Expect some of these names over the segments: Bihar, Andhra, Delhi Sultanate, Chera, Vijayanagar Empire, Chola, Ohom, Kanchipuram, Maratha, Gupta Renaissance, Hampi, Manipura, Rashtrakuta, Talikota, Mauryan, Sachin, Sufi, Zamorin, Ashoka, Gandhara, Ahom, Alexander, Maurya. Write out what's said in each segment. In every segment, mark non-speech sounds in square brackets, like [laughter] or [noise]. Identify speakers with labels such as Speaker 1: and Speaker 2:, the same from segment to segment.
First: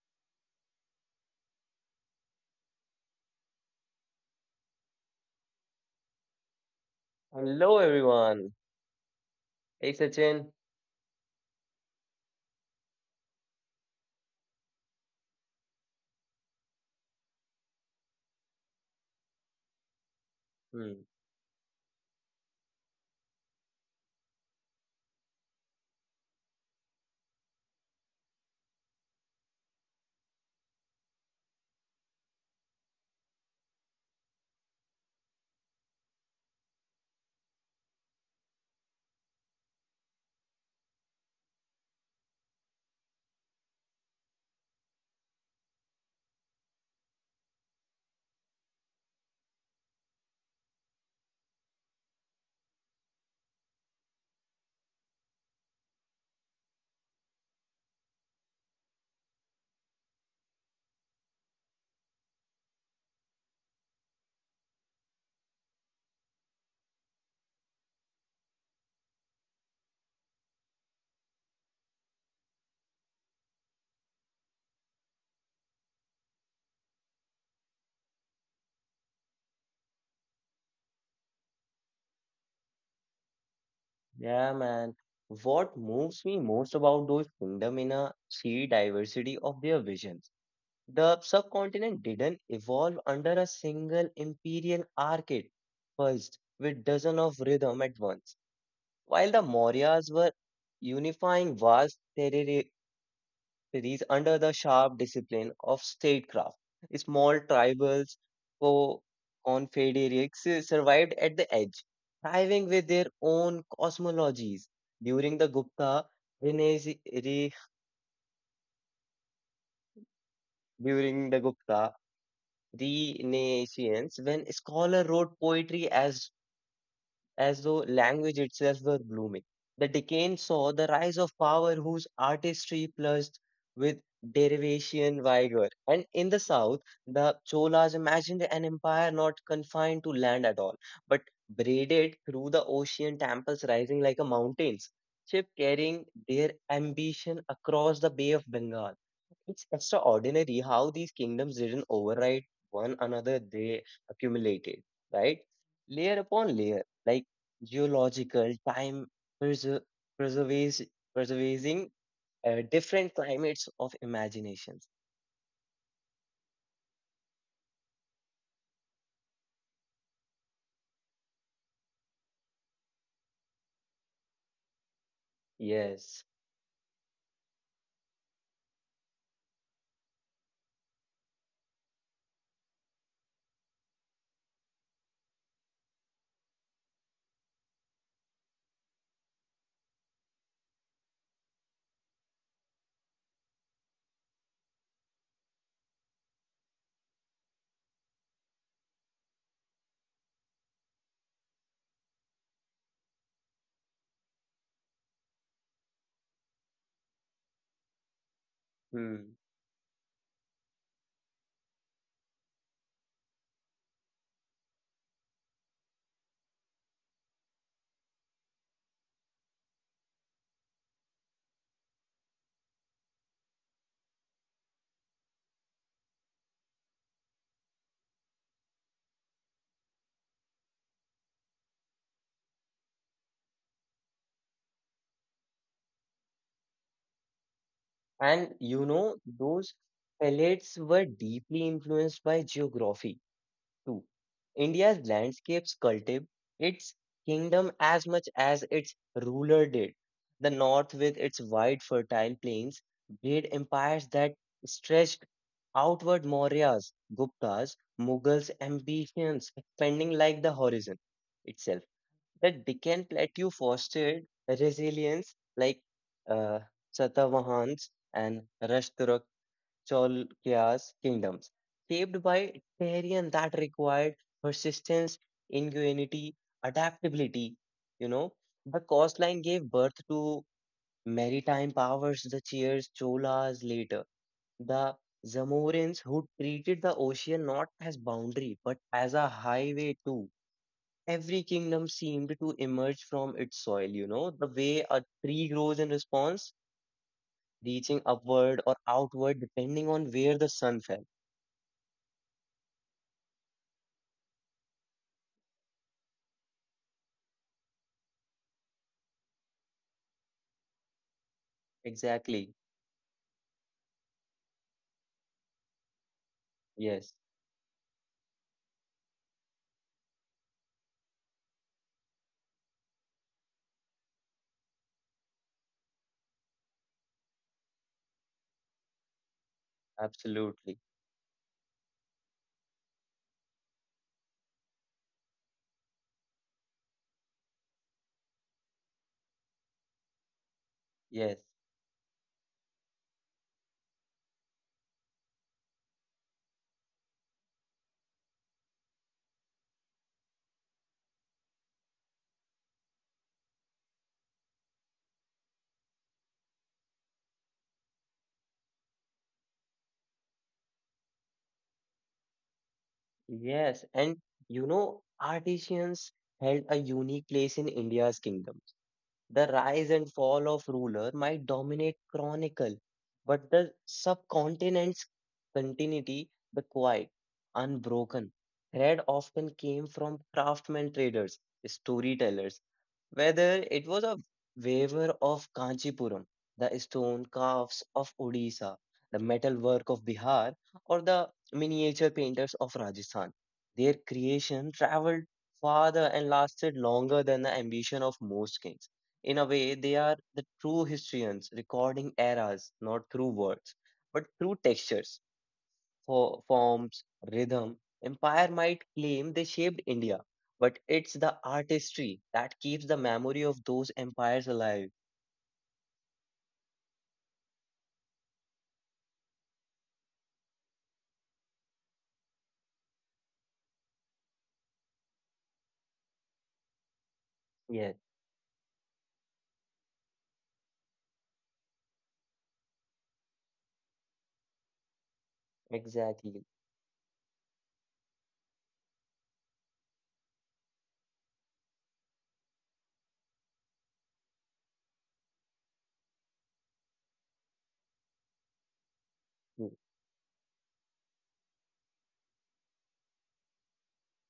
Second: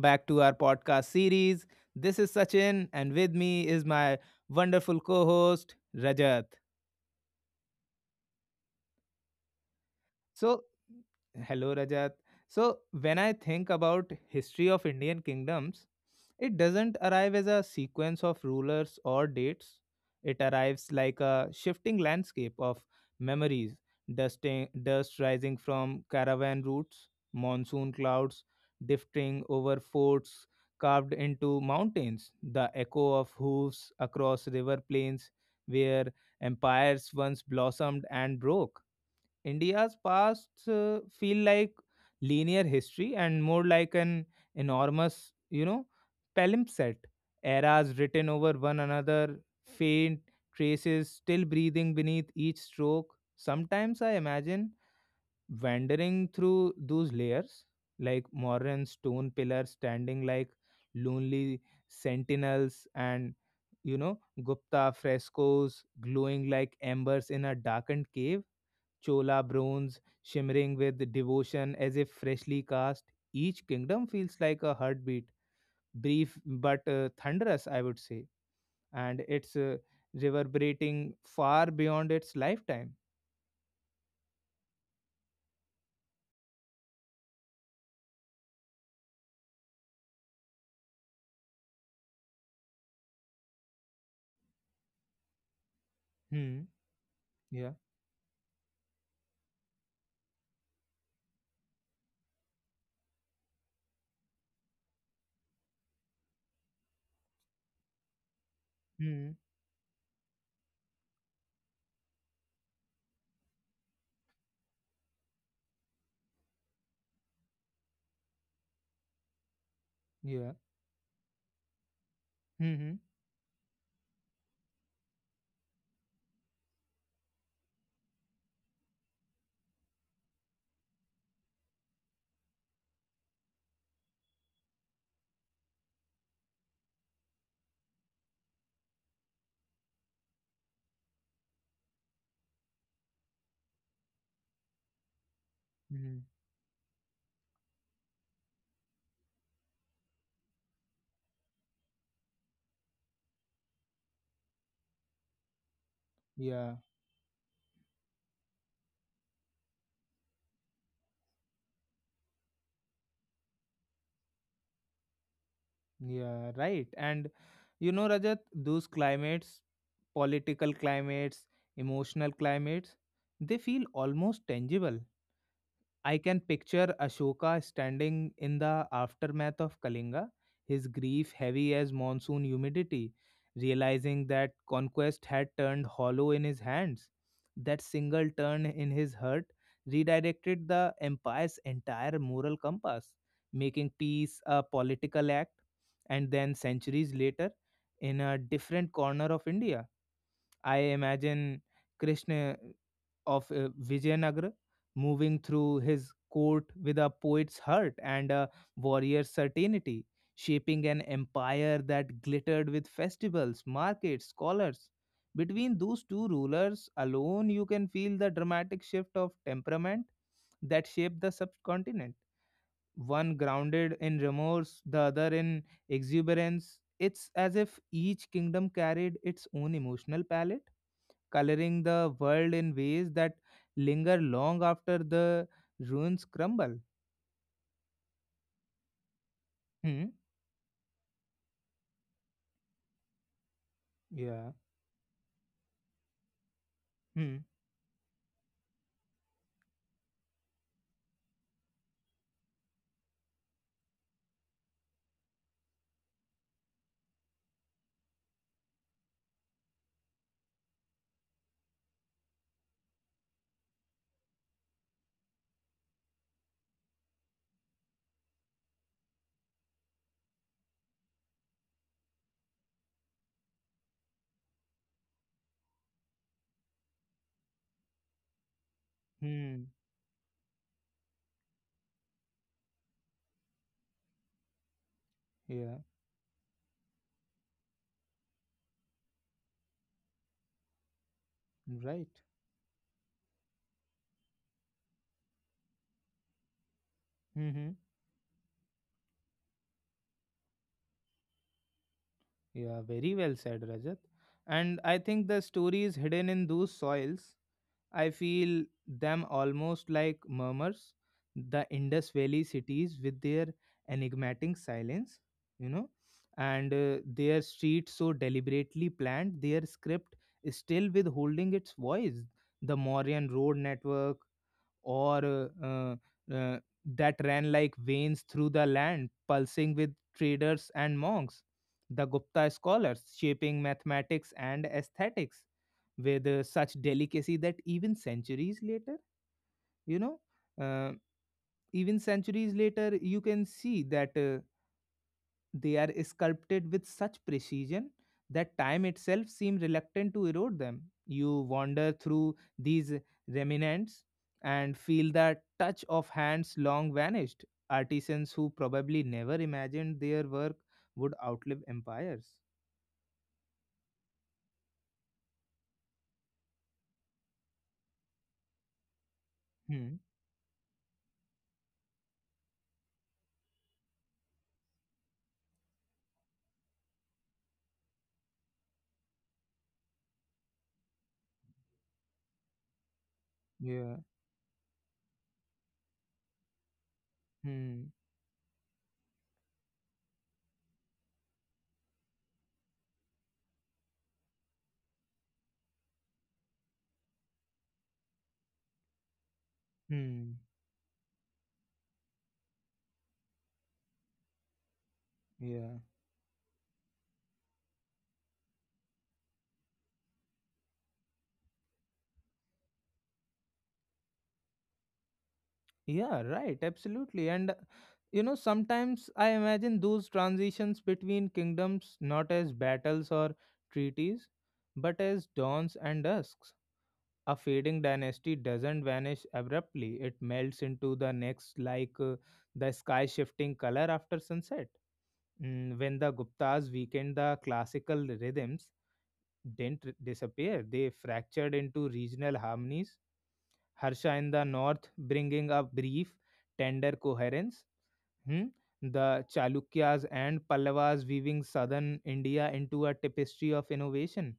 Speaker 1: back to our podcast series. This is Sachin, and with me is my wonderful co host, Rajat.
Speaker 2: Hello everyone. Hey Sachin.
Speaker 1: So, Hello, Rajat. So, when I think about history of Indian kingdoms, it doesn't arrive as a sequence of rulers or dates. It arrives
Speaker 2: Hmm.
Speaker 1: like a shifting landscape of memories, dust rising from caravan routes, monsoon clouds drifting over forts carved into mountains, the echo of hooves across river plains where empires once blossomed and broke. India's past feel like linear history and more like an enormous, palimpsest. Eras written over one another, faint traces still breathing beneath each stroke. Sometimes I imagine wandering through those layers, like modern stone pillars standing like lonely sentinels, and you know, Gupta frescoes glowing like embers in a darkened cave chola bronze shimmering with devotion as if freshly cast. Each kingdom feels like a heartbeat, brief but thunderous, I would say, and it's reverberating far beyond its lifetime.
Speaker 2: Yeah, man. What moves me most about those kingdom in a sheer diversity of their visions. The subcontinent didn't evolve under a single imperial archite first
Speaker 1: Hmm.
Speaker 2: with dozens of
Speaker 1: Yeah.
Speaker 2: rhythm at once. While the Mauryas were unifying vast series under the sharp discipline of statecraft. Small tribals, co
Speaker 1: Hmm.
Speaker 2: confederates survived at the edge, thriving with their own cosmologies. During the Gupta Renaissance, re,
Speaker 1: Yeah.
Speaker 2: During the Gupta
Speaker 1: Hmm. Hmm.
Speaker 2: Renaissance, when scholars wrote poetry as though language itself were blooming. The Deccan saw the rise of power whose artistry plushed with derivation vigor. And in the south, the Cholas imagined an empire not confined to land at all, but braided through the ocean, temples rising like a mountains, ship carrying
Speaker 1: Hmm.
Speaker 2: their ambition across the Bay of Bengal. It's extraordinary how these kingdoms didn't override one another, they accumulated, right? Layer upon
Speaker 1: Yeah.
Speaker 2: layer. Like geological time preser- preservation, preserving different climates of imaginations.
Speaker 1: Yeah. Right. And Rajat, those climates, political climates, emotional climates, they feel almost tangible. I
Speaker 2: Yes.
Speaker 1: can picture Ashoka standing in the aftermath of Kalinga, his grief heavy as monsoon humidity, realizing that conquest had turned hollow in his hands. That single turn in his heart redirected the empire's entire moral compass, making peace a political act. And then, centuries later, in a different corner of India, I imagine Krishna of Vijayanagara, moving through his court with a poet's heart and a warrior's
Speaker 2: Hmm.
Speaker 1: certainty, shaping an empire that glittered with festivals, markets, scholars. Between those two rulers alone, you can feel the dramatic shift of temperament that shaped the subcontinent. One grounded in remorse, the other in exuberance. It's as if each kingdom carried its own emotional palette coloring the world in ways that linger long after the ruins crumble.
Speaker 2: And those
Speaker 1: Hmm.
Speaker 2: pellets were deeply influenced by geography too.
Speaker 1: Yeah.
Speaker 2: India's landscapes cultivate its
Speaker 1: Hmm.
Speaker 2: kingdom as much as its ruler did. The north, with its wide, fertile plains, made empires that stretched outward Mauryas, Guptas, Mughals, ambitions expanding like the horizon itself. The Deccan Plateau fostered resilience like uh, Satavahans and Rashturakans Cholya's kingdoms, shaped by terrain that required persistence, ingenuity, adaptability. You know, the coastline
Speaker 1: Hmm.
Speaker 2: gave birth to maritime powers, the Cheers, Cholas later, the
Speaker 1: Yeah.
Speaker 2: Zamorins who treated the ocean not as boundary but as a highway too. Every kingdom
Speaker 1: Right.
Speaker 2: seemed to emerge from its soil, the way a tree grows in response,
Speaker 1: Hmm.
Speaker 2: reaching upward or outward depending on where the sun fell.
Speaker 1: Yeah. Very well said, Rajat. And I think the story is hidden in those soils. I feel them almost like murmurs, the Indus Valley
Speaker 2: Exactly.
Speaker 1: cities with their enigmatic silence, you know, and
Speaker 2: Yes,
Speaker 1: their streets so deliberately planned, their script still withholding its voice. The Mauryan road network, or uh, that ran like veins through the land, pulsing with traders
Speaker 2: absolutely.
Speaker 1: and monks, the Gupta scholars shaping mathematics and aesthetics with such delicacy that even centuries later, you know, uh,
Speaker 2: Yes,
Speaker 1: you can see that. They are sculpted with such precision that time itself seems reluctant to erode them. You wander through these remnants and feel the touch of hands long vanished, artisans who probably never imagined their work would outlive empires.
Speaker 2: yes. And artisans held a unique place in India's kingdom. The
Speaker 1: Hmm.
Speaker 2: rise and fall of ruler might dominate chronicle, but the subcontinent's continuity, the quiet, unbroken thread often came from craftsmen traders, storytellers, whether it
Speaker 1: Yeah.
Speaker 2: was a waver of Kanchipuram, the stone
Speaker 1: Hmm.
Speaker 2: calves of Odisha, the metal work of Bihar, or the miniature painters of Rajasthan. Their creation traveled farther and lasted longer than the ambition of most kings. In a way, they are
Speaker 1: Hmm.
Speaker 2: the true historians, recording eras not through words, but through textures,
Speaker 1: Yeah.
Speaker 2: forms, rhythm. Empire might claim they shaped India, but it's the artistry that keeps the memory of those empires alive.
Speaker 1: Yeah, right, absolutely. And sometimes I imagine those transitions between kingdoms not as battles or treaties, but as dawns and dusks. A fading
Speaker 2: Yes,
Speaker 1: dynasty doesn't vanish abruptly, it melts into the next like the sky shifting color after sunset. When the
Speaker 2: exactly.
Speaker 1: Guptas weakened the classical rhythms, didn't disappear, they fractured into regional harmonies Harsha in the north bringing a brief, tender coherence. Hmm? The
Speaker 2: Y-
Speaker 1: Chalukyas and Pallavas weaving southern India into a tapestry of innovation.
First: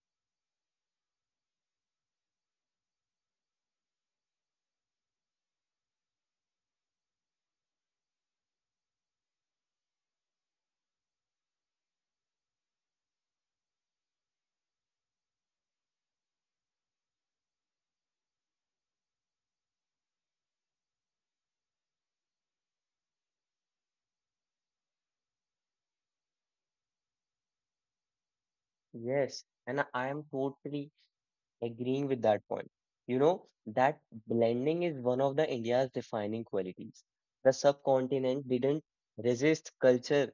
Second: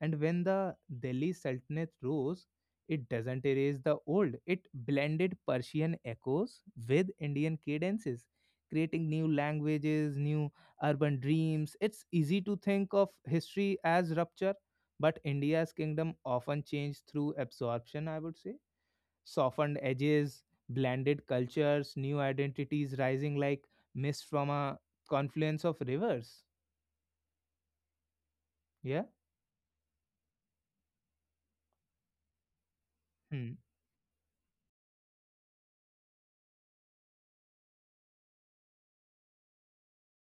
Speaker 1: And when the Delhi Sultanate rose, it doesn't erase the old, it blended Persian echoes with Indian cadences, creating new languages, new urban dreams. It's easy to think of history as rupture, but India's kingdom often changed through absorption, I would say softened edges, blended cultures, new identities rising like mist from a confluence of rivers. Yeah.
Speaker 2: Yes, and I am totally agreeing with that point. You know,
Speaker 1: Hmm.
Speaker 2: that blending is one of the India's defining qualities. The subcontinent didn't resist culture,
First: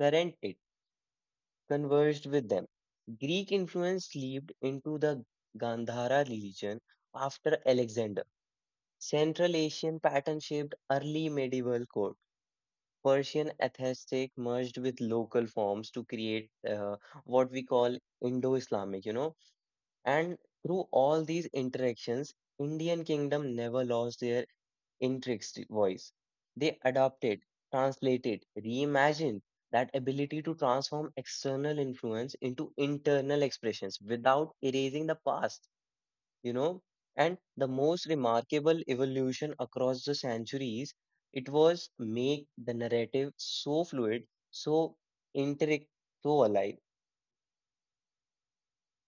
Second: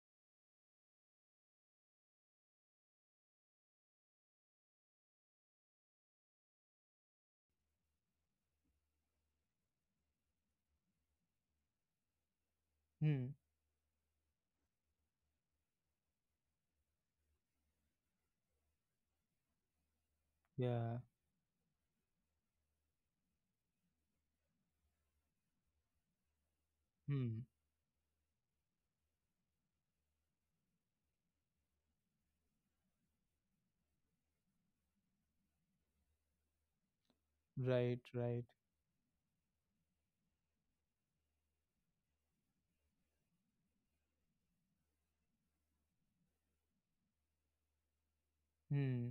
Speaker 2: current it. Conversed with them. Greek influence leaped into the Gandhara religion after Alexander. Central Asian pattern shaped early medieval court.
Speaker 1: Hmm.
Speaker 2: Persian aesthetic merged with local forms to create what we call Indo-Islamic. And through
Speaker 1: Yeah.
Speaker 2: all these interactions, Indian kingdom never lost their intricate voice. They adopted,
Speaker 1: Hmm.
Speaker 2: translated, reimagined that ability to transform external influence into internal expressions without erasing the past, you know. And the
Speaker 1: Right.
Speaker 2: most
Speaker 1: Right.
Speaker 2: remarkable evolution across the centuries, it was make the narrative so fluid, so intricate, so alive.
Speaker 1: Hmm.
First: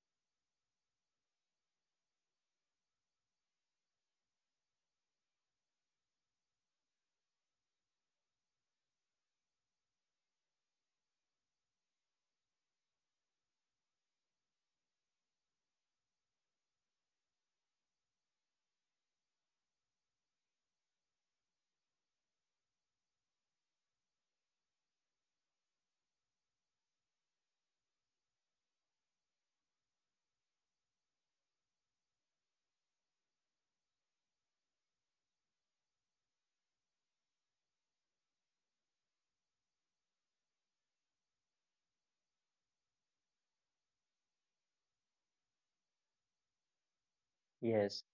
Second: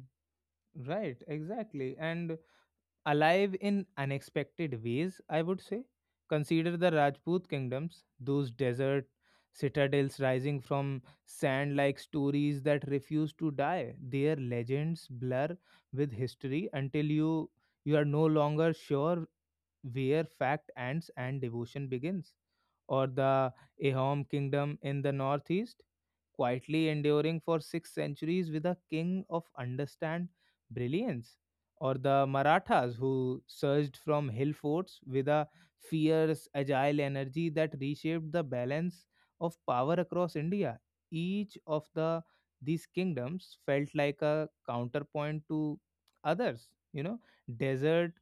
Speaker 1: Right. Exactly. And alive in unexpected ways, I would say. Consider the Rajput kingdoms, those desert citadels rising from sand like stories that refuse to die. Their legends blur with history until you are no longer sure where fact ends and devotion begins or the Ahom kingdom in the northeast, quietly enduring for 6 centuries with a king of understand brilliance, or the Marathas who surged from hill forts with a fierce, agile energy that reshaped the balance of power across India. Each of these kingdoms felt like a counterpoint to others,
Speaker 2: Yes.
Speaker 1: desert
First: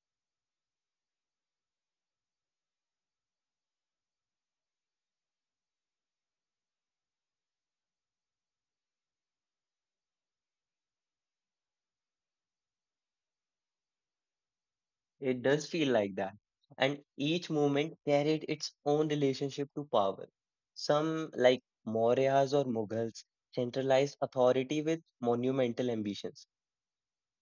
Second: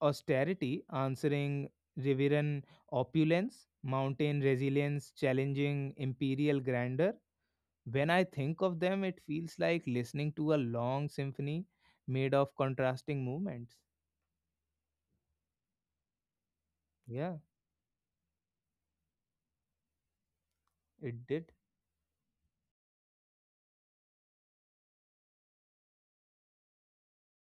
Speaker 1: austerity, answering Riveran opulence, mountain resilience, challenging imperial grandeur. When I think of them, it feels like listening to a long symphony made of contrasting movements.
Speaker 2: It does feel like that. And
Speaker 1: Yeah,
Speaker 2: each movement carried its own relationship to power.
Speaker 1: it
Speaker 2: Some,
Speaker 1: did.
Speaker 2: like Mauryas or Mughals, centralized authority with monumental ambitions.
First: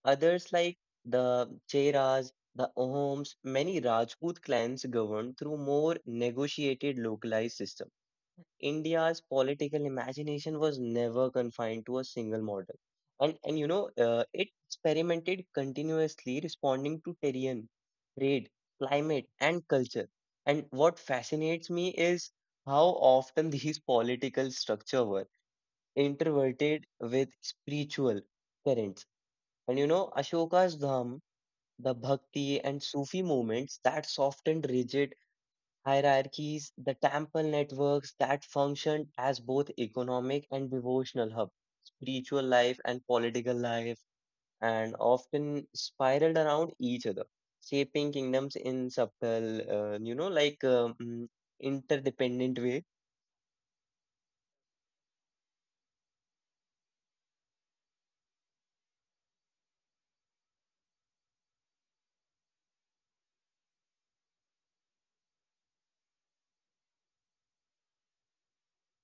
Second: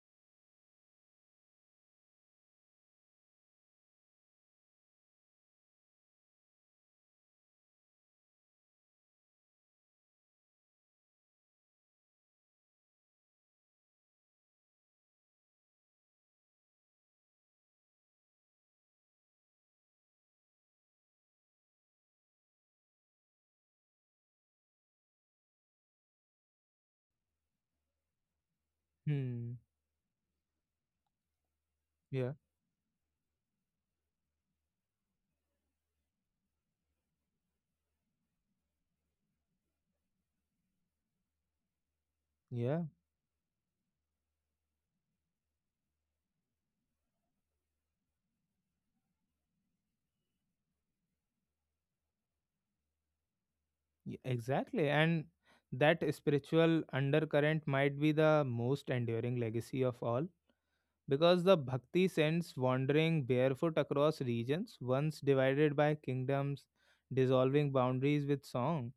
Speaker 2: Others, like the Cheras, the Ohoms, many Rajput clans governed through more negotiated localized systems. India's political imagination was never confined to a single model. And it experimented continuously, responding to terrain, trade, climate, and culture. And what fascinates me is how often [laughs] these political structure were interverted with spiritual currents.
Speaker 1: Hmm.
Speaker 2: And Ashoka's Dham, the
Speaker 1: Yeah.
Speaker 2: Bhakti and Sufi movements that softened rigid hierarchies, the temple networks that functioned as both economic and devotional hub, spiritual life
Speaker 1: Yeah.
Speaker 2: and political life, and often spiraled around each other, shaping kingdoms in subtle, interdependent way.
Speaker 1: Exactly. And that spiritual undercurrent might be the most enduring legacy of all because the bhakti sends wandering barefoot across regions once divided by kingdoms, dissolving boundaries with song.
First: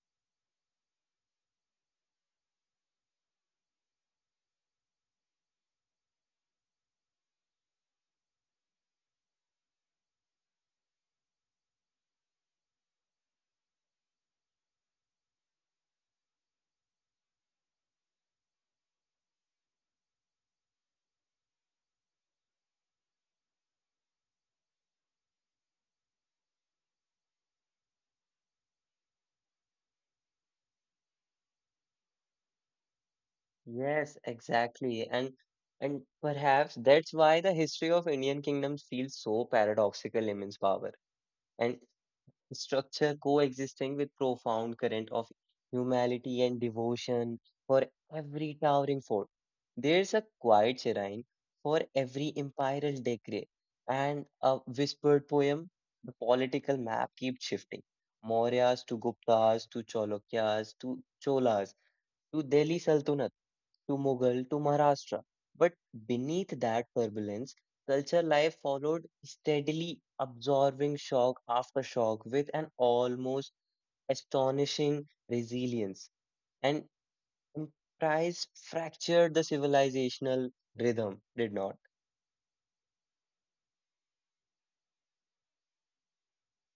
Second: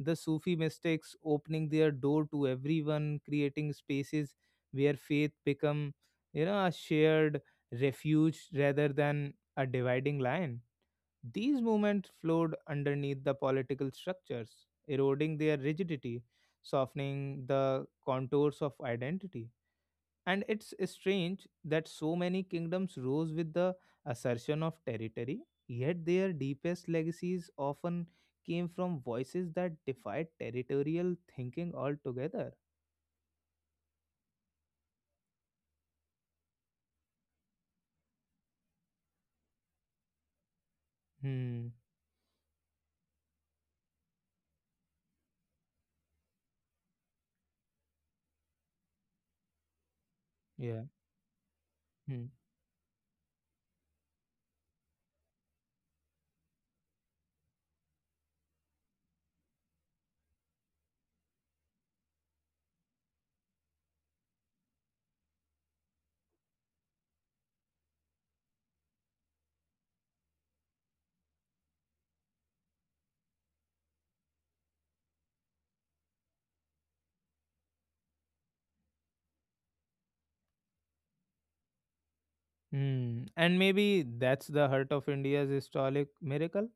Speaker 1: The Sufi mystics opening their door to everyone, creating spaces where faith become, a shared refuge rather than a dividing line. These movements flowed underneath the political structures, eroding their rigidity, softening the contours of identity. And it's strange that so many kingdoms rose with the assertion of territory, yet their deepest legacies often came from voices that defied territorial thinking altogether.
Speaker 2: Yes, exactly, and perhaps that's why the history of Indian kingdoms feels so paradoxical in its power.
Speaker 1: Hmm.
Speaker 2: And structure coexisting with profound current of humility and devotion for every towering fort. There's a quiet
Speaker 1: Yeah.
Speaker 2: shrine for
Speaker 1: Hmm.
Speaker 2: every imperial decree and a whispered poem. The political map keeps shifting. Mauryas to Guptas to Chalukyas to Cholas to Delhi Sultanate to Mughal to Maharashtra. But beneath that turbulence, culture life followed steadily, absorbing shock after shock with an almost astonishing resilience. And emprise fractured the civilizational rhythm, did not.
Speaker 1: Hmm. And maybe that's the heart of India's historic miracle,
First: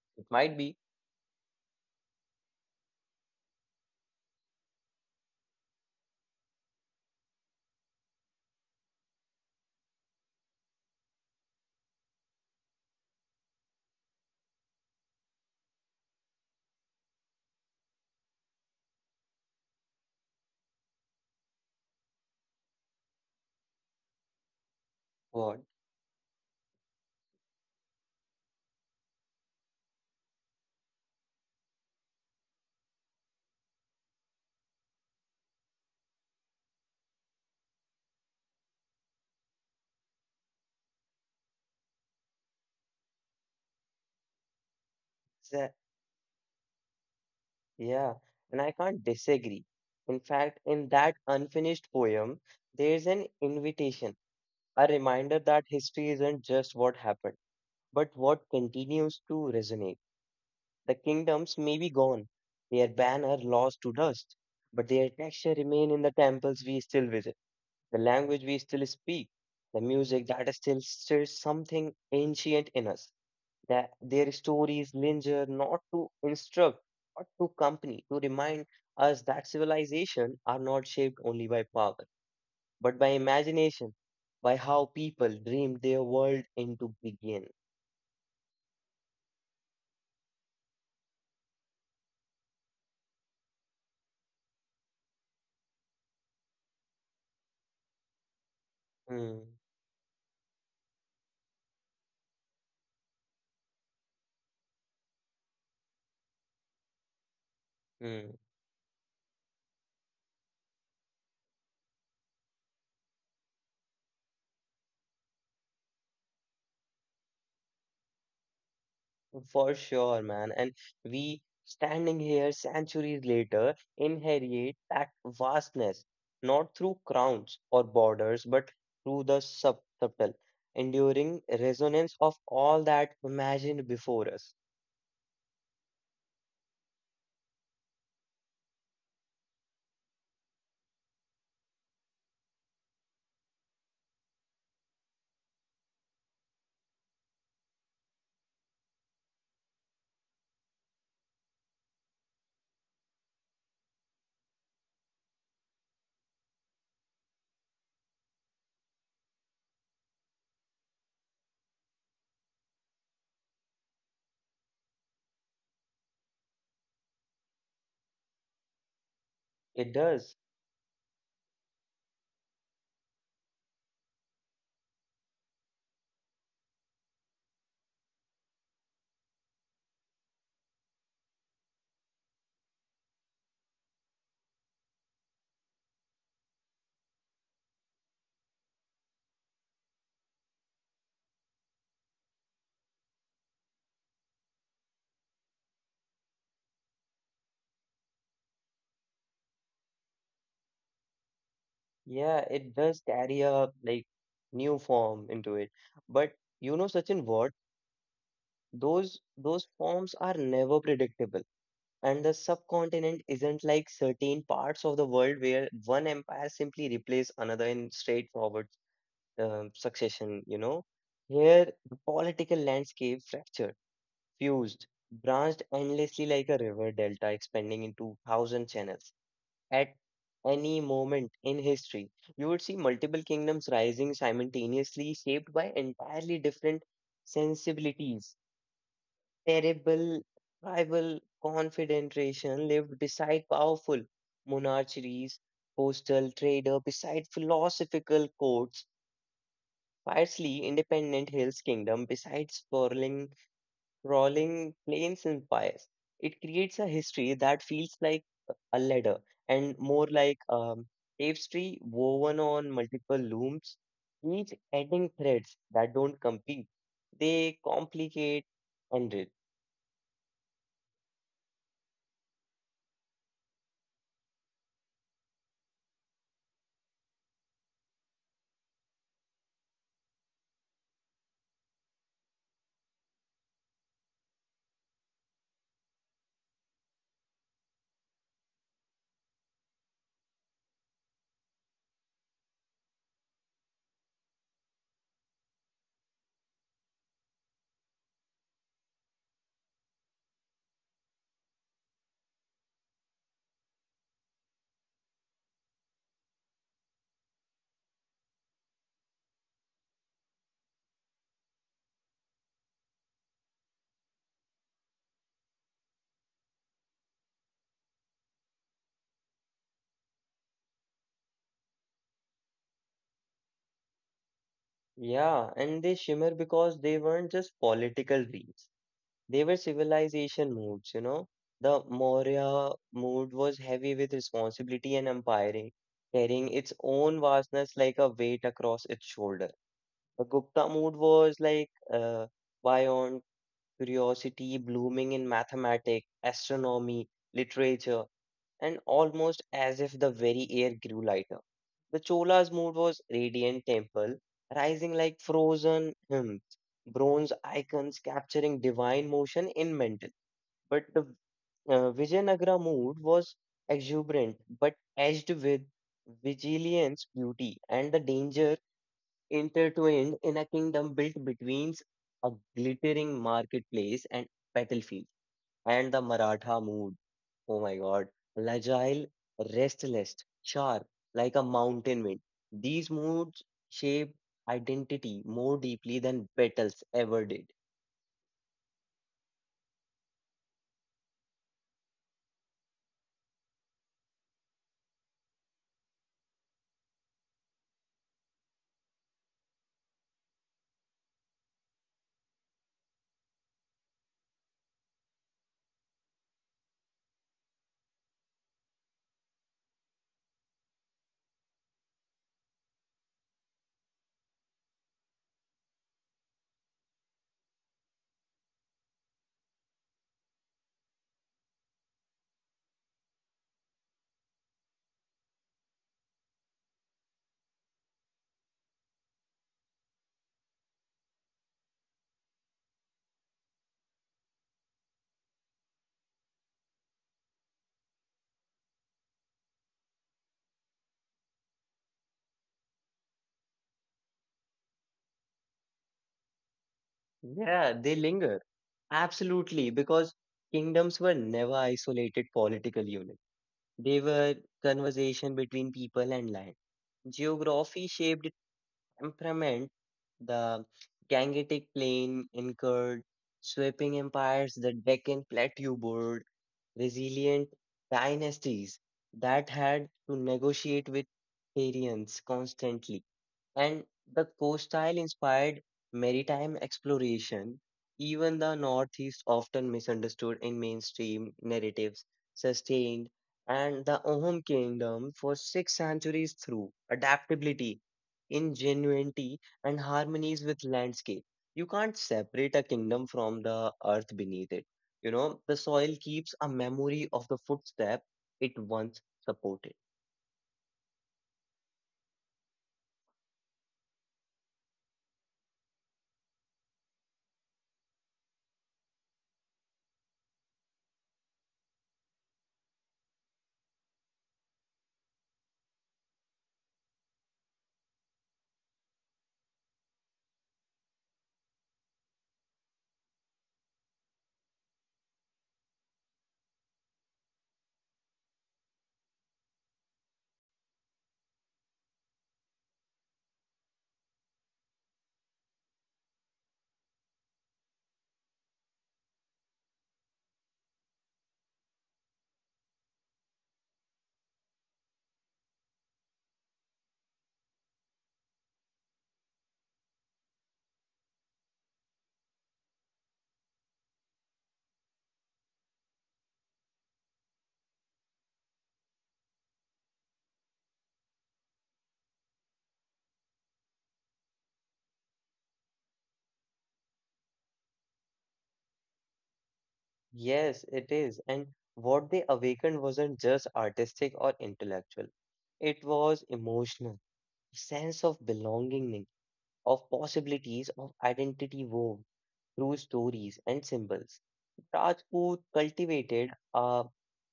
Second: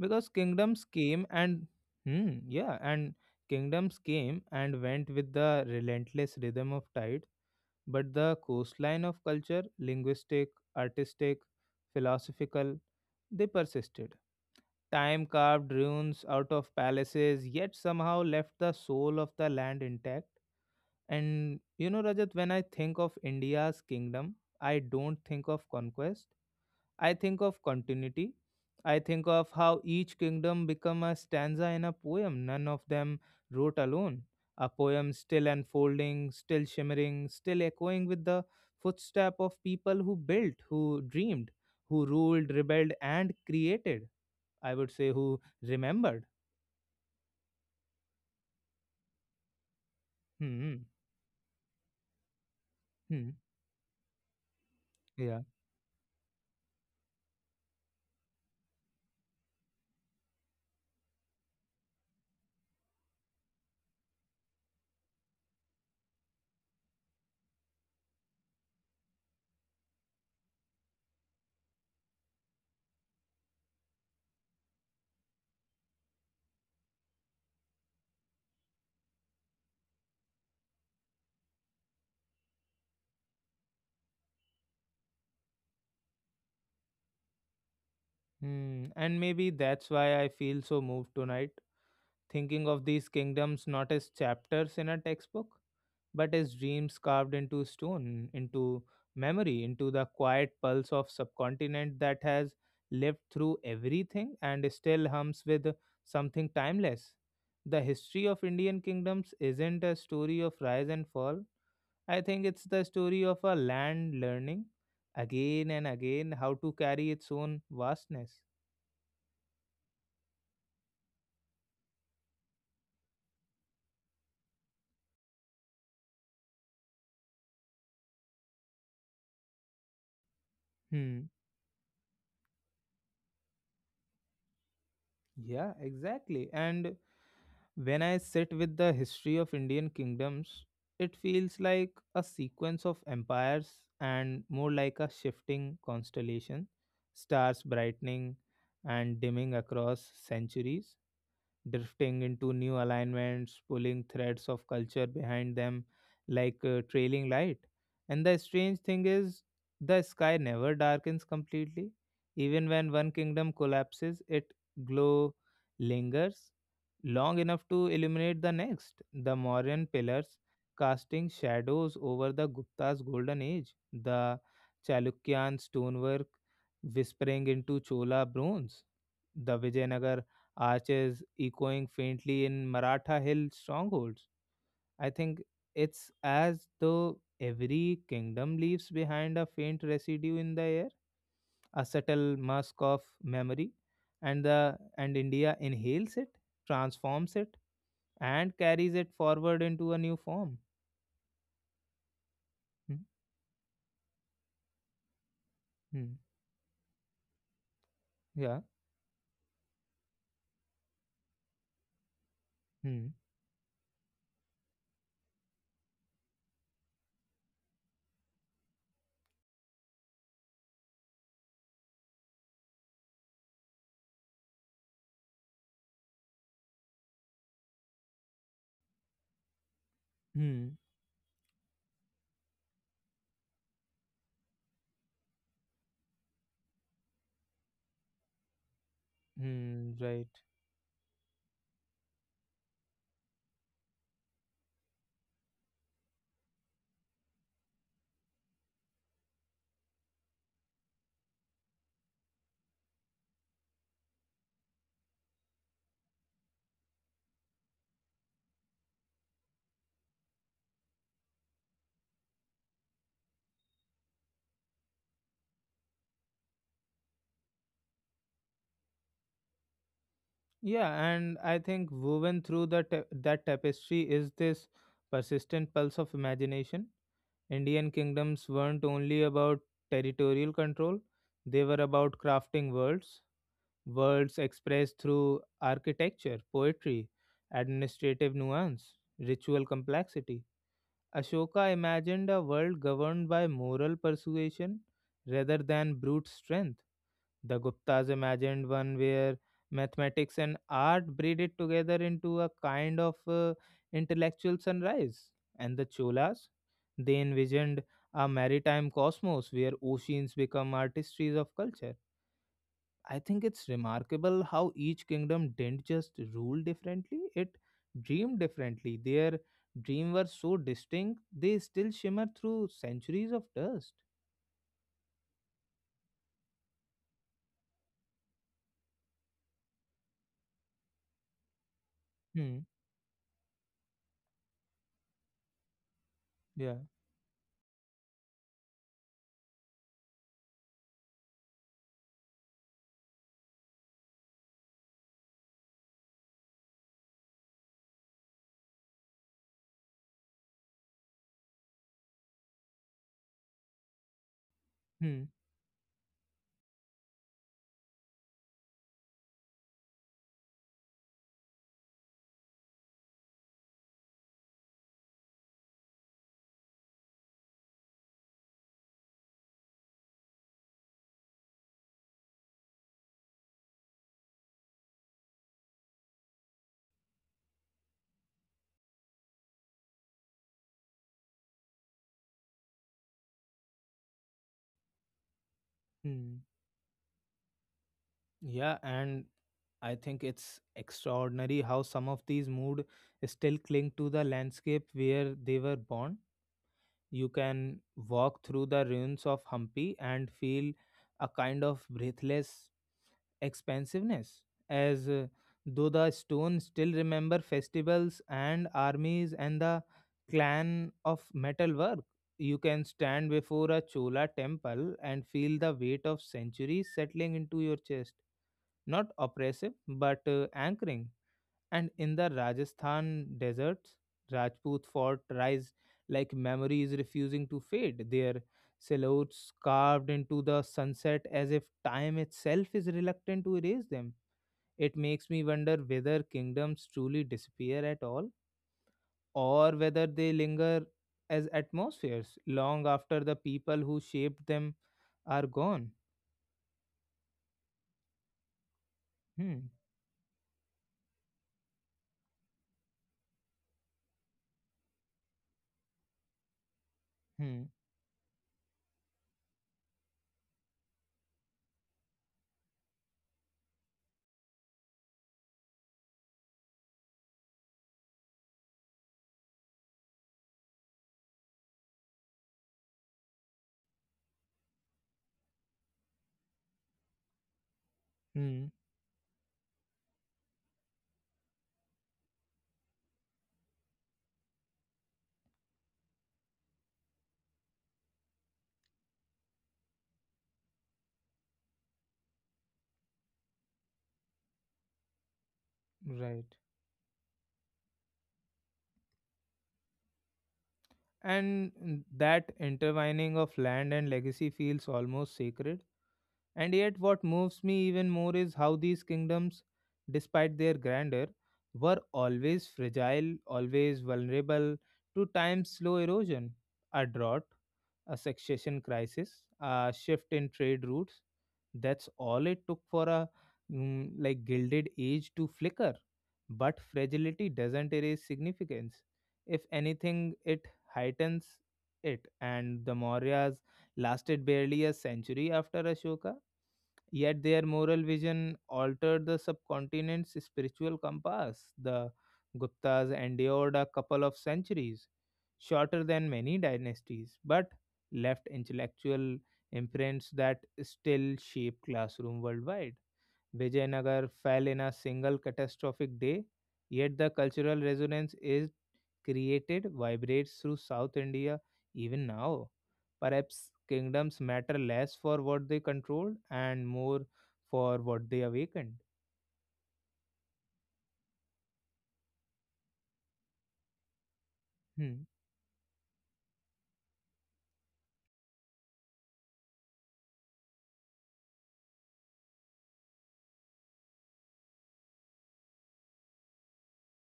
Speaker 1: because
Speaker 2: It might be
Speaker 1: kingdoms came and hmm. Yeah. And kingdoms came and went with the relentless rhythm of tide but the coastline of culture, linguistic, artistic, philosophical, they persisted. Time carved ruins out of palaces, yet somehow left the soul of the land intact. And Rajat, when I think of India's kingdom, I don't think
Speaker 2: what?
Speaker 1: of conquest. I think of continuity. I think of how each kingdom become a stanza in a poem none of them wrote alone. A poem still unfolding, still shimmering, still echoing with the footstep of people who built, who dreamed, who ruled, rebelled, and created. I would say who
Speaker 2: Sa-
Speaker 1: remembered.
Speaker 2: Yeah, and I can't disagree. In fact,
Speaker 1: Hmm.
Speaker 2: in that unfinished poem, there's an
Speaker 1: Hmm.
Speaker 2: invitation, a
Speaker 1: Yeah.
Speaker 2: reminder that history isn't just what happened but what continues to resonate? The kingdoms may be gone, their banner lost to dust, but their texture remain in the temples we still visit, the language we still speak, the music that still stirs something ancient in us. That their stories linger not to instruct, but to company, to remind us that civilization are not shaped only by power, but by imagination, by how people dreamed their world into begin.
Speaker 1: Hmm. And maybe that's why I feel so moved tonight, thinking of these kingdoms not as chapters in a textbook but as dreams carved into stone, into
Speaker 2: Hmm,
Speaker 1: memory, into the quiet pulse of subcontinent that has lived through everything and still hums with something timeless. The history
Speaker 2: hmm.
Speaker 1: of Indian kingdoms isn't a story of rise and fall. I think it's the story of a land learning again and again how to carry its own vastness.
Speaker 2: For sure, man. And we standing here centuries later inherit that vastness, not through crowns or borders, but through the subtle,
Speaker 1: Hmm.
Speaker 2: enduring resonance of all that imagined before us.
Speaker 1: Yeah, exactly. And when I sit with the history of Indian kingdoms, it feels like a sequence of empires and more like a shifting constellation, stars brightening and dimming across centuries, drifting into new alignments, pulling threads of culture behind them like a trailing light. And the strange thing is, the sky never darkens completely. Even when one kingdom collapses, it glow lingers long enough to illuminate the next. The Mauryan
Speaker 2: It does.
Speaker 1: pillars casting shadows over the Gupta's golden age, the Chalukyan stonework whispering into Chola bronze, the Vijayanagar arches echoing faintly in Maratha hill strongholds. I think it's as though every kingdom leaves behind a faint residue in the air, a subtle musk of memory, and India inhales it transforms it, and carries it forward into a new form.
Speaker 2: Yeah, it does carry a like new form into it.
Speaker 1: Mm-hmm.
Speaker 2: But you know, Sachin, what?
Speaker 1: Yeah.
Speaker 2: Those forms are never predictable and the
Speaker 1: Mm-hmm.
Speaker 2: subcontinent isn't like certain parts of the world where one empire simply replaces another in straightforward succession. Here, the political landscape fractured, fused, branched endlessly like a river delta expanding into thousand channels. At
Speaker 1: hmm
Speaker 2: any moment in history, you would see multiple kingdoms rising simultaneously, shaped by entirely different sensibilities
Speaker 1: Hmm.
Speaker 2: terrible
Speaker 1: Right.
Speaker 2: rival confederation lived beside powerful monarchies, postal trader beside philosophical courts, fiercely independent hills kingdom beside sprawling, rolling plains and empires. It creates a history that feels like a ladder and more like tapestry woven on multiple looms, each adding threads that don't compete. They complicate and
Speaker 1: Yeah, and I think woven through the that tapestry is this persistent pulse of imagination. Indian kingdoms weren't only about territorial control; they were about crafting worlds, worlds expressed through architecture, poetry, administrative nuance, ritual complexity. Ashoka imagined a world governed by moral persuasion rather than brute strength. The Guptas imagined one where mathematics and art braided together into a kind of intellectual sunrise. And the Cholas, they envisioned a maritime cosmos where oceans become artistries of culture. I think it's remarkable how each kingdom didn't just rule differently, it dreamed differently. Their dream were so distinct, they still shimmer through centuries of dust.
Speaker 2: yeah, and they shimmer because they weren't just political dreams. They were civilization moods. The
Speaker 1: Hmm.
Speaker 2: Maurya mood was heavy with responsibility and umpiring, carrying its
Speaker 1: Yeah.
Speaker 2: own vastness like a weight across its shoulder. The Gupta mood was like buoyant curiosity blooming in mathematics, astronomy, literature, and almost as if the very air grew lighter. The Chola's mood was radiant temple, rising like
Speaker 1: Hmm.
Speaker 2: frozen hymns, bronze icons capturing divine motion in mental. But the Vijayanagara mood was exuberant, but edged with vigilance, beauty, and the danger intertwined in a kingdom built between a glittering marketplace and battlefield and the Maratha mood. Oh my God. Agile, restless, sharp, like a mountain wind. These moods shape identity more deeply than
Speaker 1: Hmm.
Speaker 2: battles ever did.
Speaker 1: Yeah, and I think it's extraordinary how some of these mood still cling to the landscape where they were born. You can walk through the ruins of Hampi and feel a kind of breathless expansiveness, as though the stones still remember festivals and armies and the clan of metalwork. You can stand before a Chola temple and feel the weight of centuries settling into your chest. Not oppressive, but anchoring. And in the Rajasthan deserts, Rajput fort rise like memories refusing to fade, their silhouettes carved into the sunset as if time itself is reluctant to erase them. It makes me wonder whether kingdoms truly disappear at all, or whether they linger as atmospheres long after the people who shaped them are gone.
Speaker 2: Yeah, they linger.
Speaker 1: Hmm,
Speaker 2: Absolutely, because kingdoms were never isolated political units. They were conversation between people and land.
Speaker 1: hmm,
Speaker 2: Geography shaped temperament, the Gangetic Plain incurred sweeping empires, the Deccan Plateau board resilient dynasties that had to negotiate with Syrians constantly and the coastal inspired maritime exploration. Even the
Speaker 1: hmm,
Speaker 2: Northeast, often misunderstood in mainstream narratives, sustained and the Ohum kingdom for 6 centuries through adaptability, ingenuity, and harmonies with landscape. You can't separate a kingdom from the earth beneath it. The soil keeps
Speaker 1: right.
Speaker 2: a memory of the footstep it once supported.
Speaker 1: And that intertwining of land and legacy feels almost sacred and yet, what moves me even more is how these kingdoms, despite their grandeur, were always fragile, always vulnerable to time's slow erosion, a drought, a succession crisis, a shift in trade routes. That's all it took for a like gilded age to flicker. But fragility doesn't erase significance. If anything, it heightens it. And the Mauryas lasted barely a century after Ashoka, yet their moral vision altered the subcontinent's spiritual compass. The Guptas endured a couple of centuries, shorter than many dynasties, but left intellectual imprints that still shape classroom worldwide. Vijayanagar fell in a single catastrophic day, yet the cultural resonance is created vibrates through South India even now. Perhaps kingdoms matter less for what they controlled and more for what they awakened.
Speaker 2: Yes, it is. And what they awakened wasn't just artistic or intellectual.
Speaker 1: Hmm.
Speaker 2: It was emotional, sense of belonging, of possibilities, of identity wove through stories and symbols. Rajput cultivated a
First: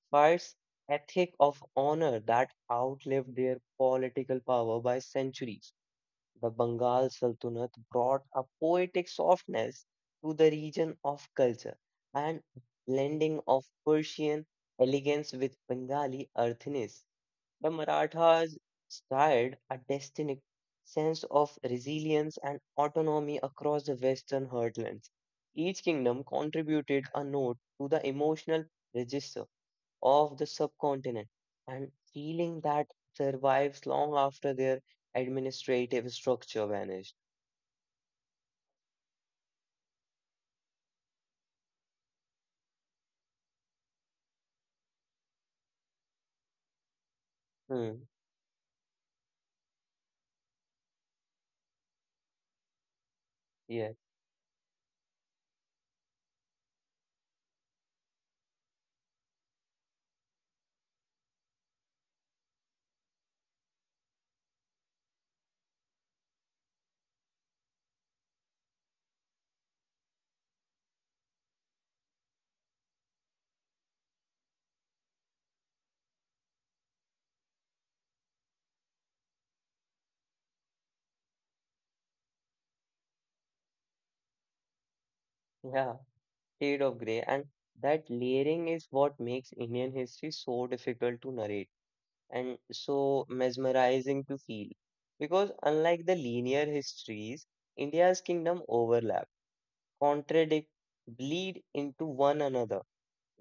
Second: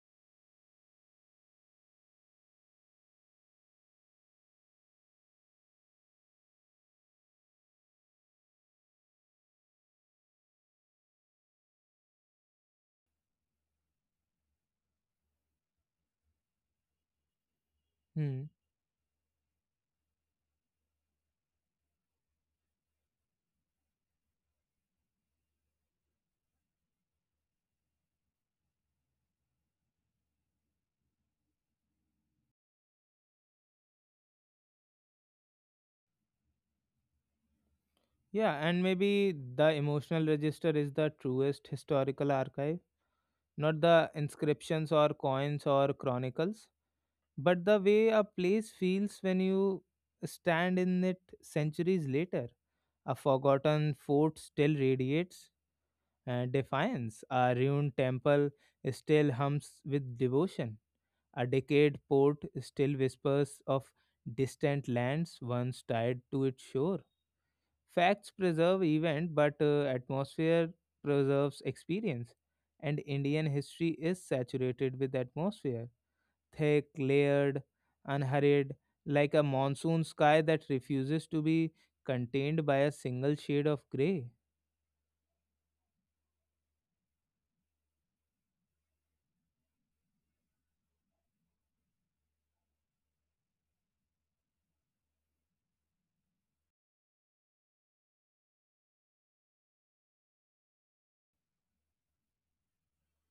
Speaker 2: fierce ethic of honor that outlived their political power by centuries the Bengal Sultanate brought a poetic softness to the region of culture and blending of Persian elegance with Bengali earthiness. The
Speaker 1: Hmm.
Speaker 2: Marathas stirred a distinct sense of resilience and autonomy across the western heartlands. Each kingdom contributed a note to the emotional register of the subcontinent and feeling that survives long after their administrative structure vanished.
Speaker 1: Yeah, and maybe the emotional register is the truest historical archive, not the inscriptions or coins or chronicles, but the
Speaker 2: Hmm.
Speaker 1: way a place feels when you stand in it centuries later. A
Speaker 2: Yeah.
Speaker 1: forgotten fort still radiates, defiance. A ruined temple still hums with devotion. A decayed port still whispers of distant lands once tied to its shore. Facts preserve event, but atmosphere preserves experience. And Indian history is saturated with atmosphere, thick, layered, unhurried, like a monsoon sky that refuses to be contained by a single shade of gray.
Speaker 2: Yeah. Shade of grey. And that layering is what makes Indian history so difficult to narrate and so mesmerizing to feel. Because unlike the linear histories, India's kingdom overlap, contradict, bleed into one another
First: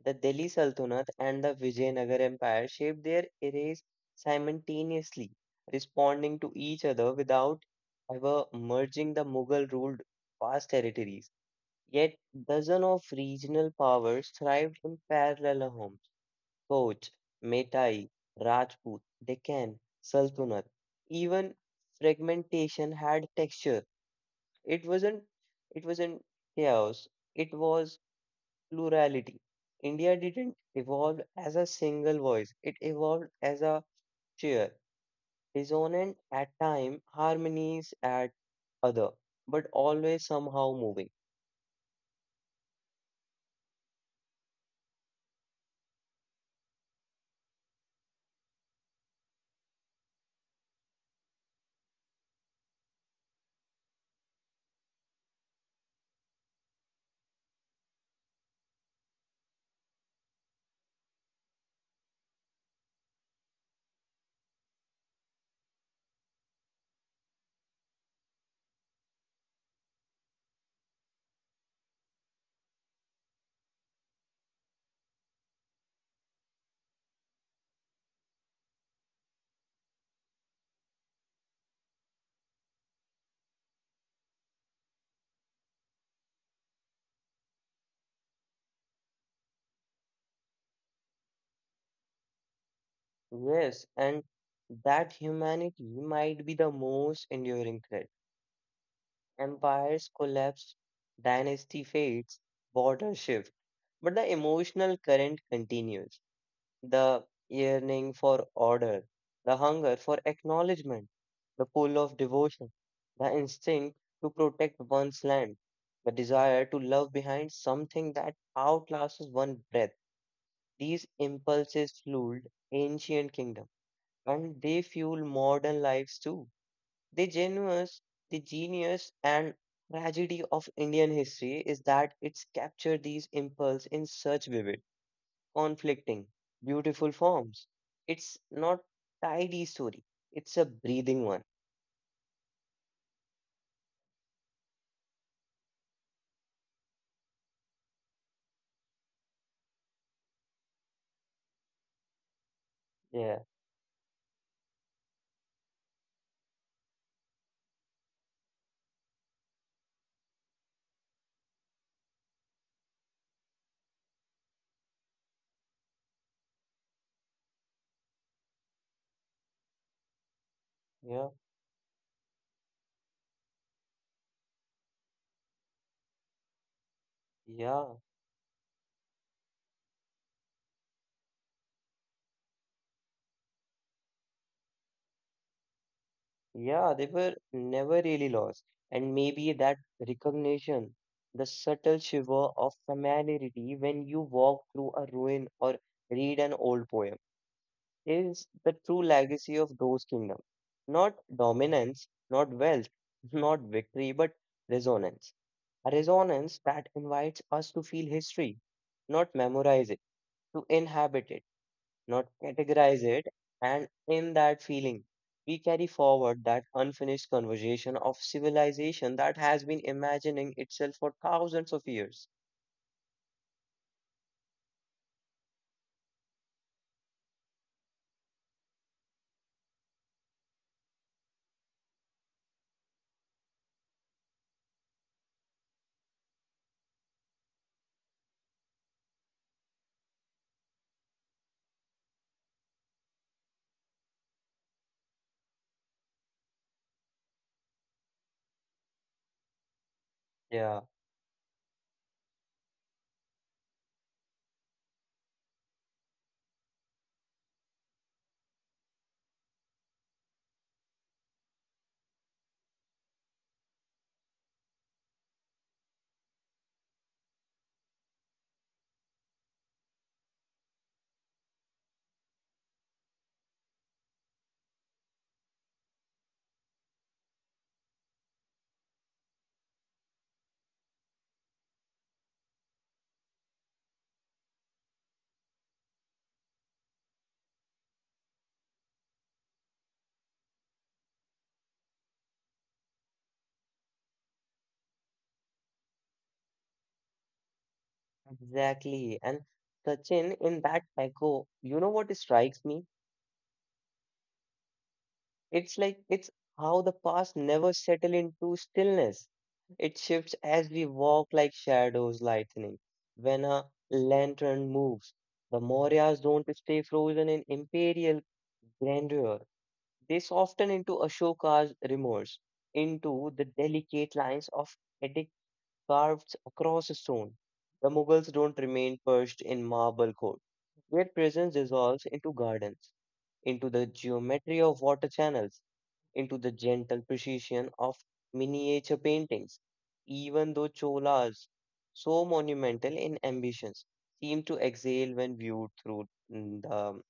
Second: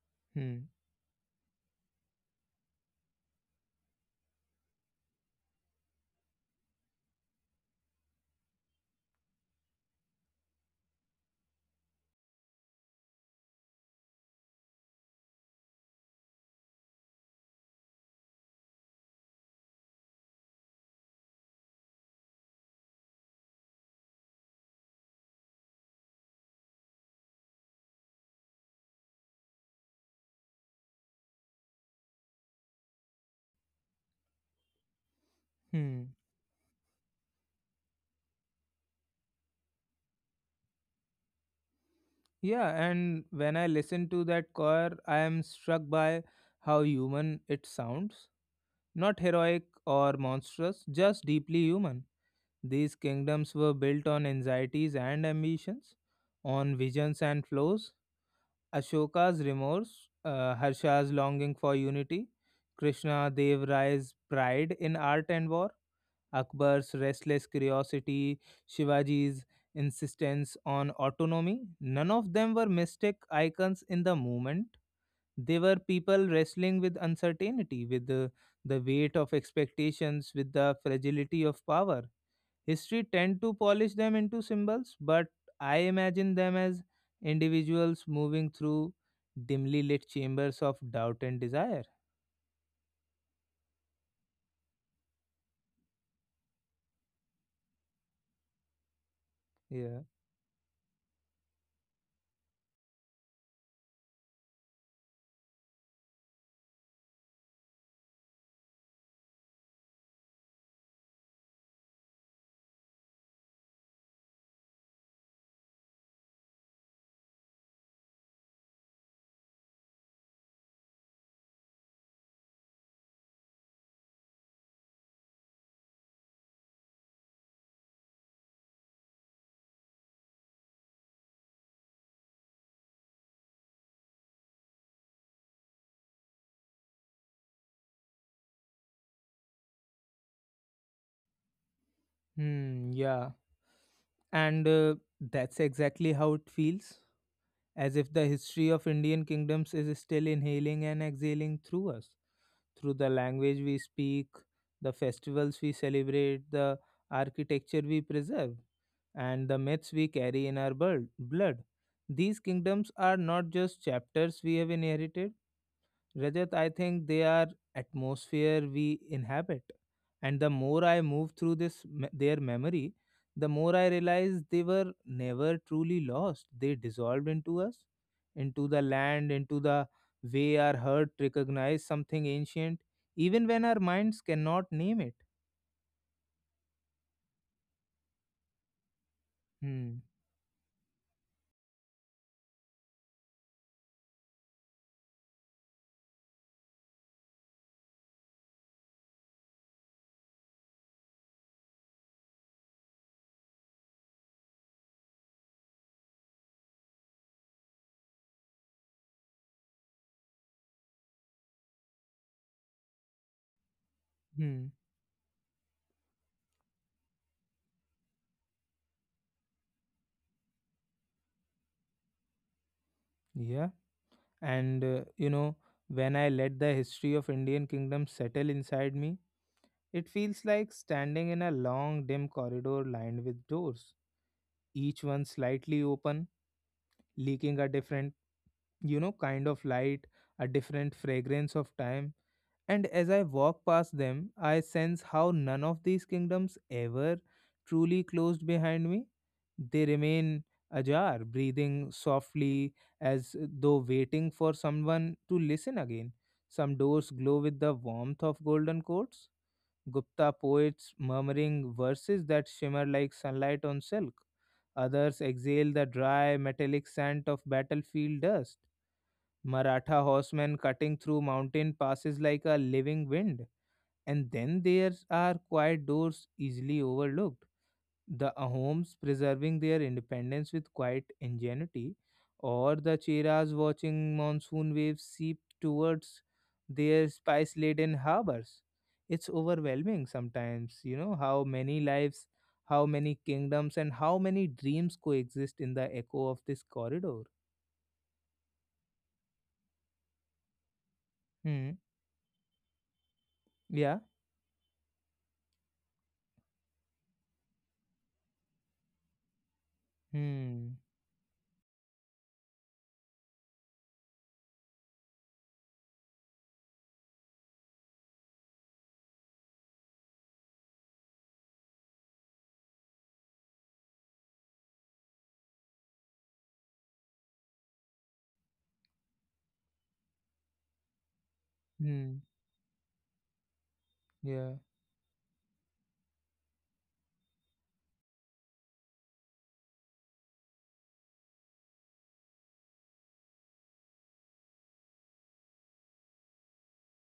Speaker 2: the Delhi
Speaker 1: Hmm.
Speaker 2: Sultanate and the Vijayanagar Empire shaped their eras simultaneously, responding to each other without ever merging. The Mughal ruled vast territories, yet dozens of regional powers thrived in parallel homes. Koch, Metai, Rajput, Deccan, Sultanate. Even fragmentation had texture. It wasn't. It wasn't chaos. It was plurality. India didn't evolve as a single voice, it evolved as a chair,
Speaker 1: Hmm.
Speaker 2: resonant at time, harmonies at other, but always somehow moving.
Speaker 1: Yeah, and when I listen to that choir, I am struck by how human it sounds. Not heroic or monstrous, just deeply human. These kingdoms were built on anxieties and ambitions, on visions and flows. Ashoka's remorse, Harsha's longing for unity, Krishna Dev Raya's pride in art and war. Akbar's restless curiosity, Shivaji's insistence on autonomy. None of them were mystic icons in the moment. They were people wrestling with uncertainty, with the weight of expectations, with the fragility of power. History tend to polish them into symbols, but I imagine them as individuals moving through dimly lit chambers of doubt and desire.
Speaker 2: Yes, and that humanity might be the most enduring threat.
Speaker 1: Yeah.
Speaker 2: Empires collapse, dynasty fades, borders shift, but the emotional current continues. The yearning for order, the hunger for acknowledgement, the pull of devotion, the instinct to protect one's land, the desire to love behind something that outlasts one breath. These impulses fueled ancient kingdom and they fuel modern lives too. The genius, the genius and tragedy of Indian history is that it's captured these impulses in such vivid conflicting, beautiful forms. It's not tidy story. It's a breathing one.
Speaker 1: Hmm, yeah. And That's exactly how it feels, as if the history of Indian kingdoms is still inhaling and exhaling through us, through the
Speaker 2: Yeah,
Speaker 1: language we speak, the festivals we celebrate, the architecture we preserve, and the myths we carry in our blood. These kingdoms are not just chapters we have inherited, Rajat, I think they are atmosphere we inhabit. And the more I move
Speaker 2: yeah,
Speaker 1: through their memory, the more I realize they were never truly lost. They dissolved into us,
Speaker 2: yeah,
Speaker 1: into the land, into the way our heart recognizes something ancient, even when our minds cannot name it.
Speaker 2: yeah. They were never really lost, and maybe that
Speaker 1: Hmm.
Speaker 2: recognition, the subtle shiver of familiarity when you walk through a ruin or read an old poem, is the true legacy of those kingdoms. Not dominance, not wealth, [laughs] not victory, but resonance. A resonance that invites us to feel history, not memorize it, to inhabit it, not categorize it. And in that
Speaker 1: Hmm.
Speaker 2: feeling, we carry forward that unfinished conversation of civilization that has been imagining itself for thousands of years.
Speaker 1: Yeah. And uh, you know, when I let the history of Indian kingdom settle inside me, it feels like standing in a long, dim corridor lined with doors, each one slightly open, leaking a different, kind of light, a different fragrance of time. And as I walk past them, I sense how none of these kingdoms ever truly closed behind me. They remain
Speaker 2: Yeah,
Speaker 1: ajar, breathing softly as though waiting for someone to listen again. Some doors glow with the warmth of golden coats, Gupta poets murmuring verses that shimmer like sunlight on silk. Others exhale the dry, metallic scent of battlefield dust. Maratha horsemen cutting through mountain passes like a living wind. And then there are quiet doors easily overlooked, the Ahoms preserving their independence with quiet ingenuity, or the Cheras watching monsoon waves seep towards their spice laden harbors. It's overwhelming sometimes, you know, how many lives, how many kingdoms, and how many dreams coexist in the echo of this corridor.
Speaker 2: exactly. And Sachin, in that
Speaker 1: Hmm.
Speaker 2: echo, you know what strikes me?
Speaker 1: Yeah.
Speaker 2: It's how the past never settle into stillness. It shifts
Speaker 1: Hmm.
Speaker 2: as we walk like shadows lightening. When a lantern moves, the Mauryas don't stay frozen in imperial grandeur. They soften into Ashoka's remorse, into the delicate lines of edict carved across stone. The Mughals don't remain perched in marble court. Their presence dissolves
Speaker 1: Hmm.
Speaker 2: into gardens, into the
Speaker 1: Yeah.
Speaker 2: geometry of water channels into the gentle precision of miniature paintings. Even though Cholas, so monumental in ambitions, seem to exhale when viewed through the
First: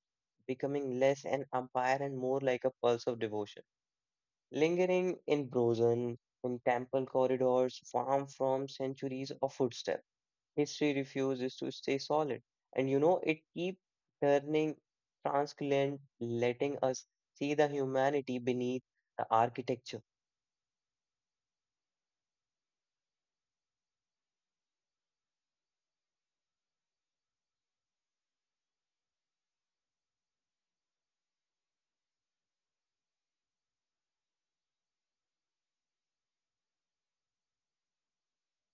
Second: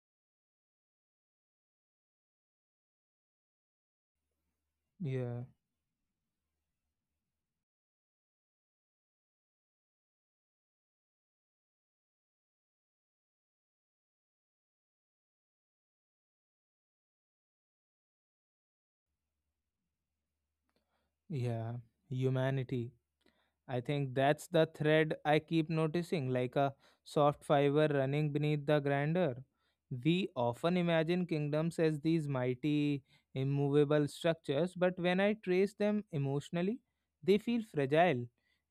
Speaker 2: becoming less an empire and more like a pulse of devotion. Lingering
Speaker 1: Yeah.
Speaker 2: in Brozen, in temple corridors, far from centuries of footsteps, history refuses to stay solid. And you know, it keeps turning translucent, letting us see the humanity beneath the architecture.
Speaker 1: Yeah. Humanity. I think that's the thread I keep noticing, like a soft fiber running beneath the grandeur. We often imagine kingdoms as these mighty, immovable structures, but when I trace them emotionally, they feel fragile,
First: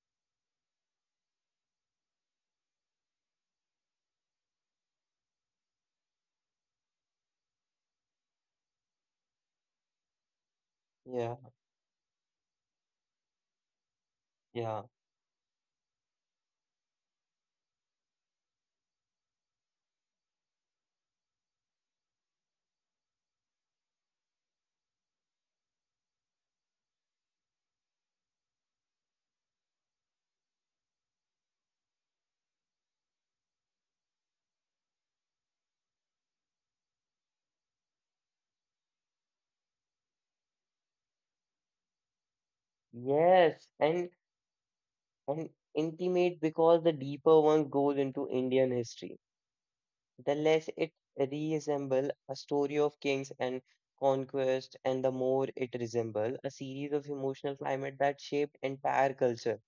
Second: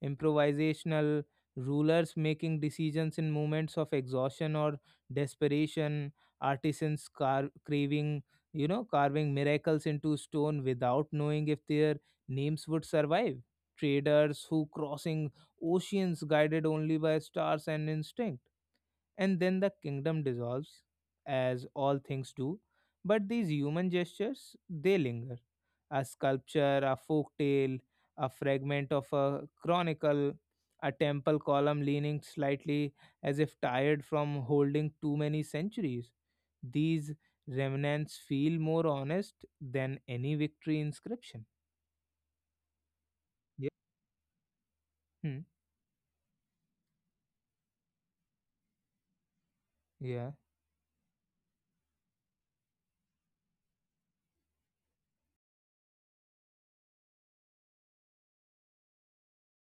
Speaker 1: improvisational, rulers making decisions in moments of exhaustion or desperation, artisans craving, you know, carving miracles into stone without
Speaker 2: Yeah,
Speaker 1: knowing if their names would survive, traders who
Speaker 2: yeah,
Speaker 1: crossing oceans guided only by stars and instinct. And then the kingdom dissolves, as all things do. But these human gestures, they linger. A sculpture, a folk tale, a fragment of a chronicle, a temple column leaning slightly as if tired from holding too many centuries. These remnants feel more honest than any victory inscription.
Speaker 2: yes,
Speaker 1: Yeah.
Speaker 2: and
Speaker 1: Hmm.
Speaker 2: and intimate because the deeper one goes into Indian history,
Speaker 1: Yeah.
Speaker 2: the less it resembles a story of kings and conquest, and the more it resembles a series of emotional climate that shaped entire culture.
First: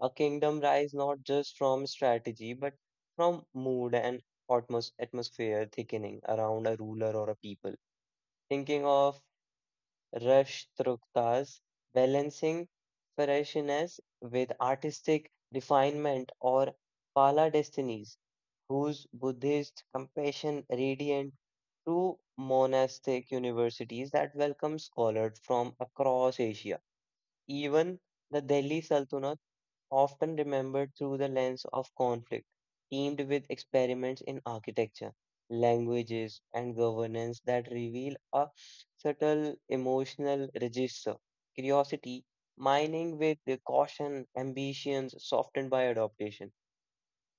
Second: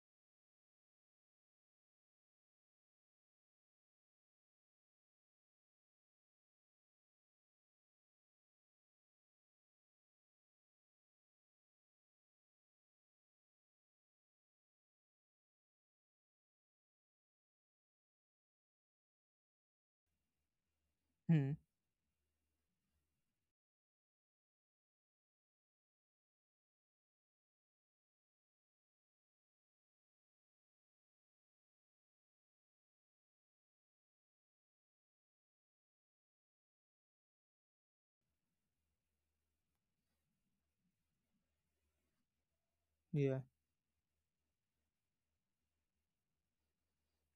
Speaker 2: A kingdom rise not just from strategy, but from mood and atmosphere thickening around a ruler or a people. Thinking of Rush Trukhtar's balancing freshness with artistic refinement, or Pala Destinies, whose Buddhist compassion radiant
Speaker 1: Hmm.
Speaker 2: through monastic universities that welcome scholars from across Asia. Even the Delhi Sultanate often remembered through the lens of conflict, teamed with experiments in architecture, languages, and governance that reveal a subtle emotional register. Curiosity, mining with
Speaker 1: Yeah.
Speaker 2: the caution, ambitions softened by adaptation.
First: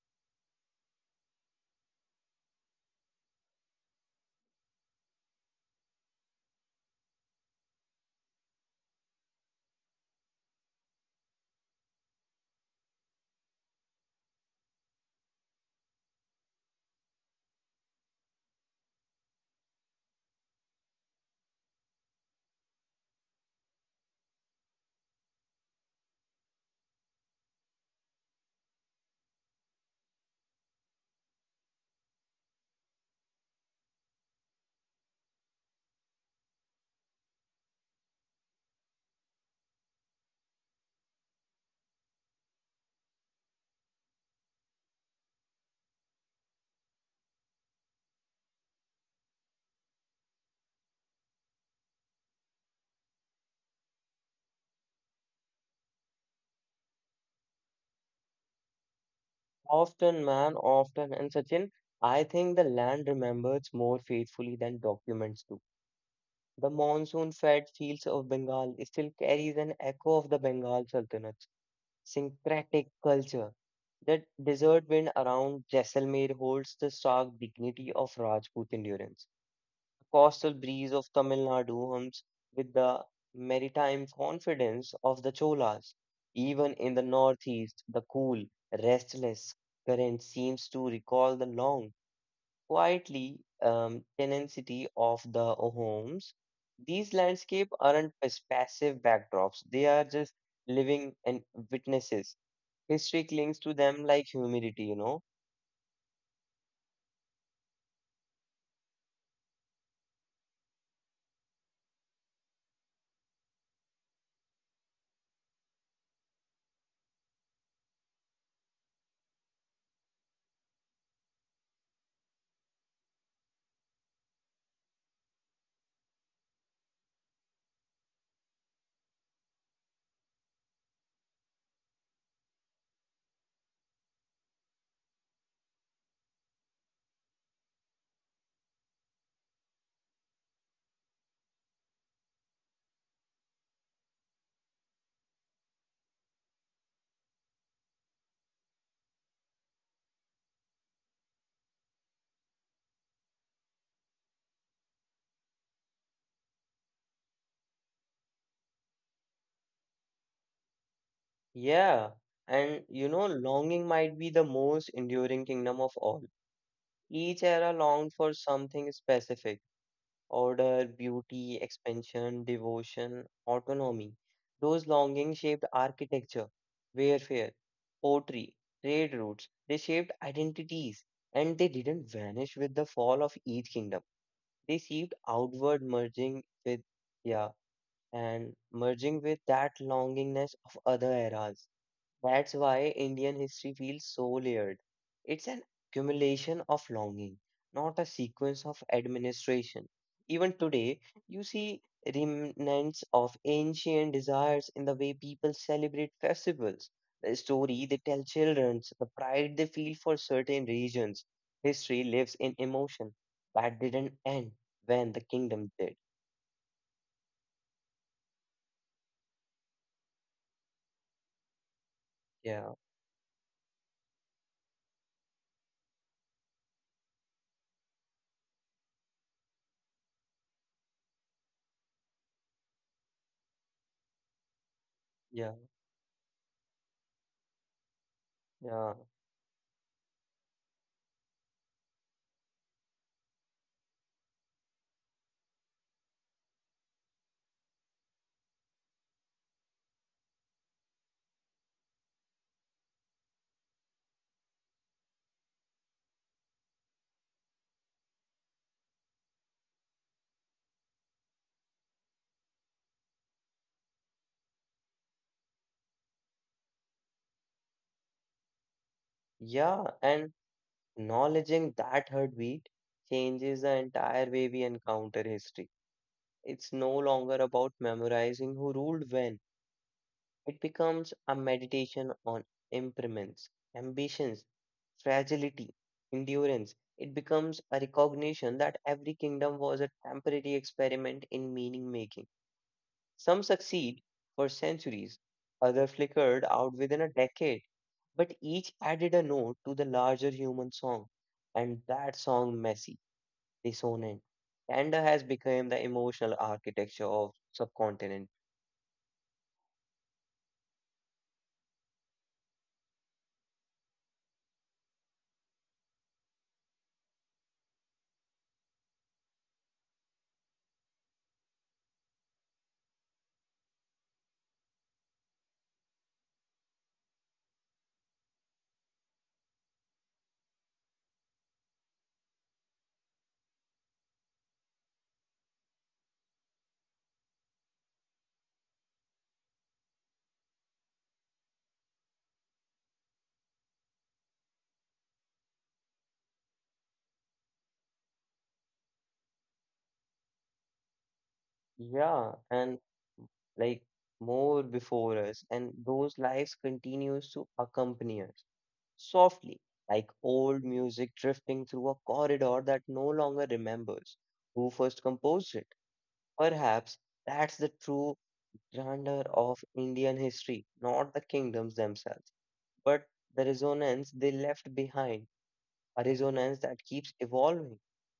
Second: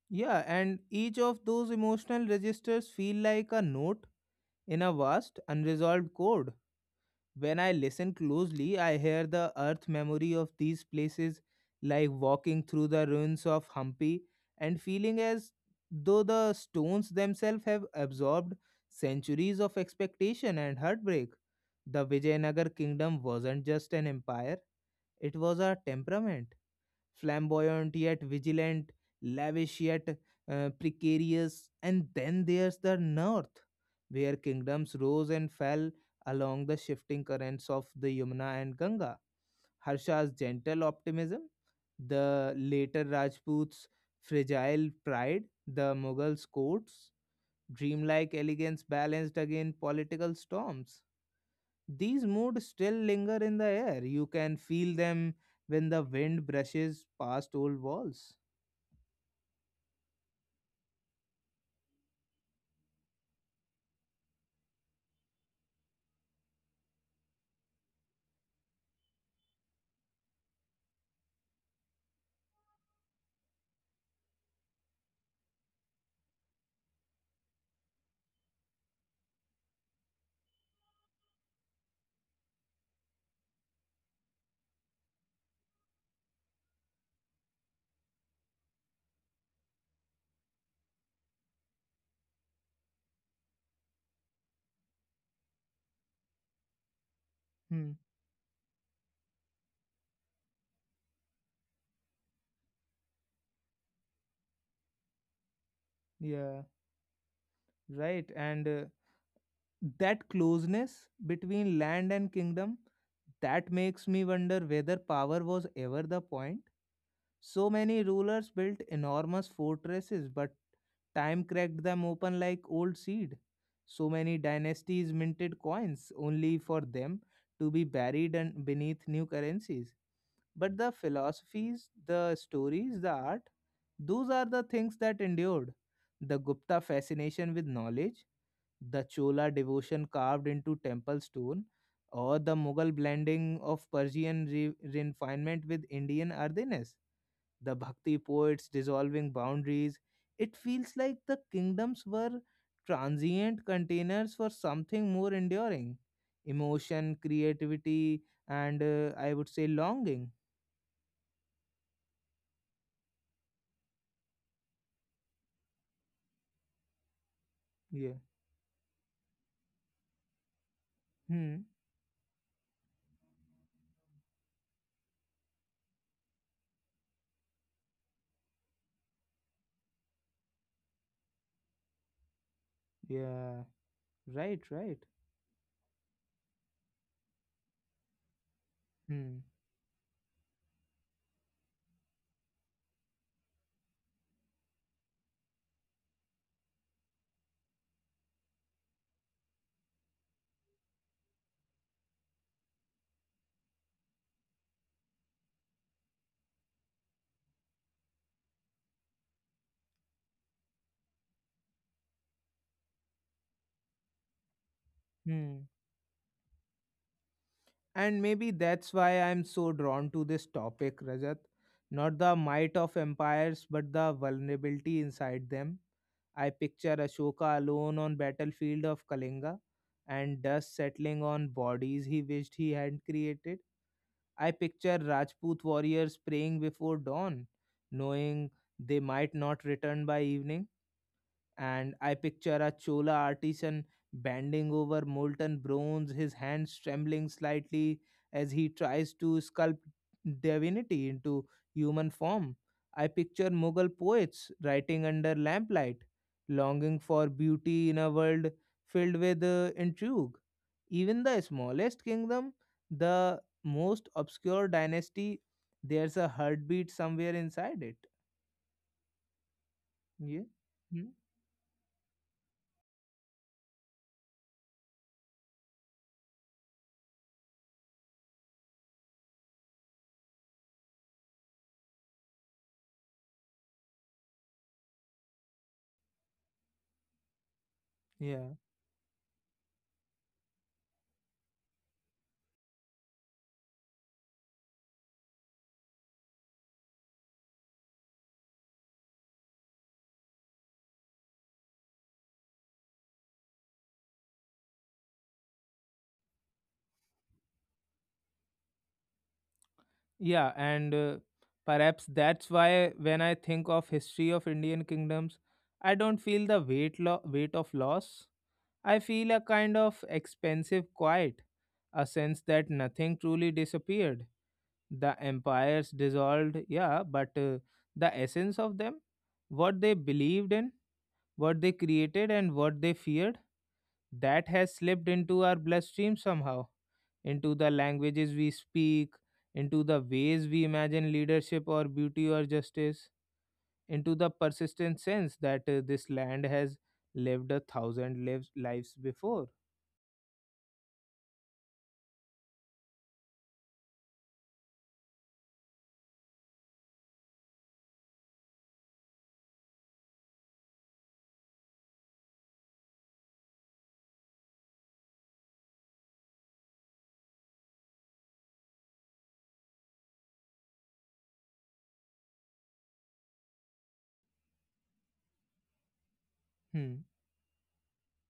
Speaker 1: Yeah, and each of those emotional registers feel like a note in a vast, unresolved chord. When I listen closely, I hear the earth memory of these places, like walking through the ruins of Hampi and feeling as though the stones themselves have absorbed centuries of expectation and heartbreak. The Vijayanagar kingdom wasn't just an empire, it was a temperament, flamboyant yet vigilant, lavish yet precarious. And then there's the north, where kingdoms rose and fell along the shifting currents of the Yamuna and Ganga. Harsha's gentle optimism, the later Rajput's fragile pride, the Mughals' courts, dreamlike elegance balanced against political storms. These moods still linger in the air. You can feel them when the wind brushes past old walls.
Speaker 2: Often, man, often, and Sachin, I think the land remembers more faithfully than documents do. The monsoon fed fields of Bengal still carries an echo of the Bengal Sultanate syncretic culture. The desert wind around Jaisalmer holds the stark dignity of Rajput endurance. The coastal breeze of Tamil Nadu hums with the maritime confidence of the Cholas. Even in the northeast, the cool, restless current seems to recall the long, quietly tenacity of the homes. These landscapes
Speaker 1: Hmm.
Speaker 2: aren't passive backdrops; they are just living and witnesses. History clings to them like humidity, you know?
Speaker 1: Yeah, right. And That closeness between land and kingdom, that makes me wonder whether power was ever the point. So many rulers built enormous fortresses, but time cracked them open like old seed. So many dynasties minted coins only for them to be buried and beneath new currencies, but the philosophies, the stories, the art, those are the things that endured. The Gupta fascination with knowledge, the Chola devotion carved into temple stone, or the Mughal blending of Persian refinement with Indian earthiness, the bhakti poets dissolving boundaries, it feels like the kingdoms were transient containers for something more enduring, emotion, creativity, and I would say longing.
Speaker 2: Yeah, and you know, longing might be the most enduring kingdom of all. Each era longed
Speaker 1: Yeah.
Speaker 2: for something specific: order, beauty,
Speaker 1: Hmm.
Speaker 2: expansion, devotion, autonomy. Those longings shaped architecture, warfare, poetry, trade routes. They shaped identities, and they didn't vanish with the fall of
Speaker 1: Yeah.
Speaker 2: each kingdom.
Speaker 1: Right,
Speaker 2: They
Speaker 1: right.
Speaker 2: seeped outward, merging with, yeah, and merging with
Speaker 1: Hmm.
Speaker 2: that longingness of other eras. That's why Indian history feels so layered. It's an accumulation of longing, not a sequence of administration. Even today, you see remnants of ancient desires in the way people celebrate festivals, the story they tell children, the pride they feel for certain regions. History lives in emotion. That didn't end when the
Speaker 1: Hmm.
Speaker 2: kingdom did.
Speaker 1: And maybe that's why I'm so drawn to this topic, Rajat. Not the might
Speaker 2: Yeah,
Speaker 1: of empires, but the vulnerability inside them. I picture Ashoka alone on battlefield of Kalinga and dust settling on bodies he wished he had created. I picture
Speaker 2: yeah,
Speaker 1: Rajput warriors praying before dawn, knowing
Speaker 2: yeah.
Speaker 1: they might not return by evening, and I picture a Chola artisan bending over molten bronze, his hands trembling slightly as he tries to sculpt divinity into human form. I picture Mughal poets writing under lamplight, longing for beauty in a world filled with intrigue. Even the smallest kingdom, the most obscure dynasty, there's a heartbeat somewhere inside it.
Speaker 2: Yeah, and
Speaker 1: Yeah. Hmm?
Speaker 2: acknowledging that heartbeat changes the entire way we encounter history. It's no longer about memorizing who ruled when. It becomes a meditation on impermanence, ambitions, fragility, endurance. It becomes a
Speaker 1: Yeah.
Speaker 2: recognition that every kingdom was a temporary experiment in meaning making. Some succeed for centuries, others flickered out within a decade, but each added a note to the larger human song, and that song messy, dissonant. Tanda has become the emotional architecture of subcontinent.
Speaker 1: Yeah, and perhaps that's why when I think of history of Indian kingdoms, I don't feel the weight of loss. I feel a kind of expensive quiet, a sense that nothing truly disappeared. The empires dissolved, yeah, but the essence of them, what they believed in, what they created, and what they feared, that has slipped into our bloodstream somehow, into the languages we speak, into the ways we imagine leadership or beauty or justice, into the persistent sense that this land has lived a thousand lives before.
Speaker 2: Yeah, and like more before us, and those lives continues to accompany us softly, like old music drifting through a corridor that no longer remembers who first composed it. Perhaps that's the true grandeur of Indian history, not the kingdoms themselves, but the resonance they left behind, a resonance that
Speaker 1: Hmm.
Speaker 2: keeps evolving,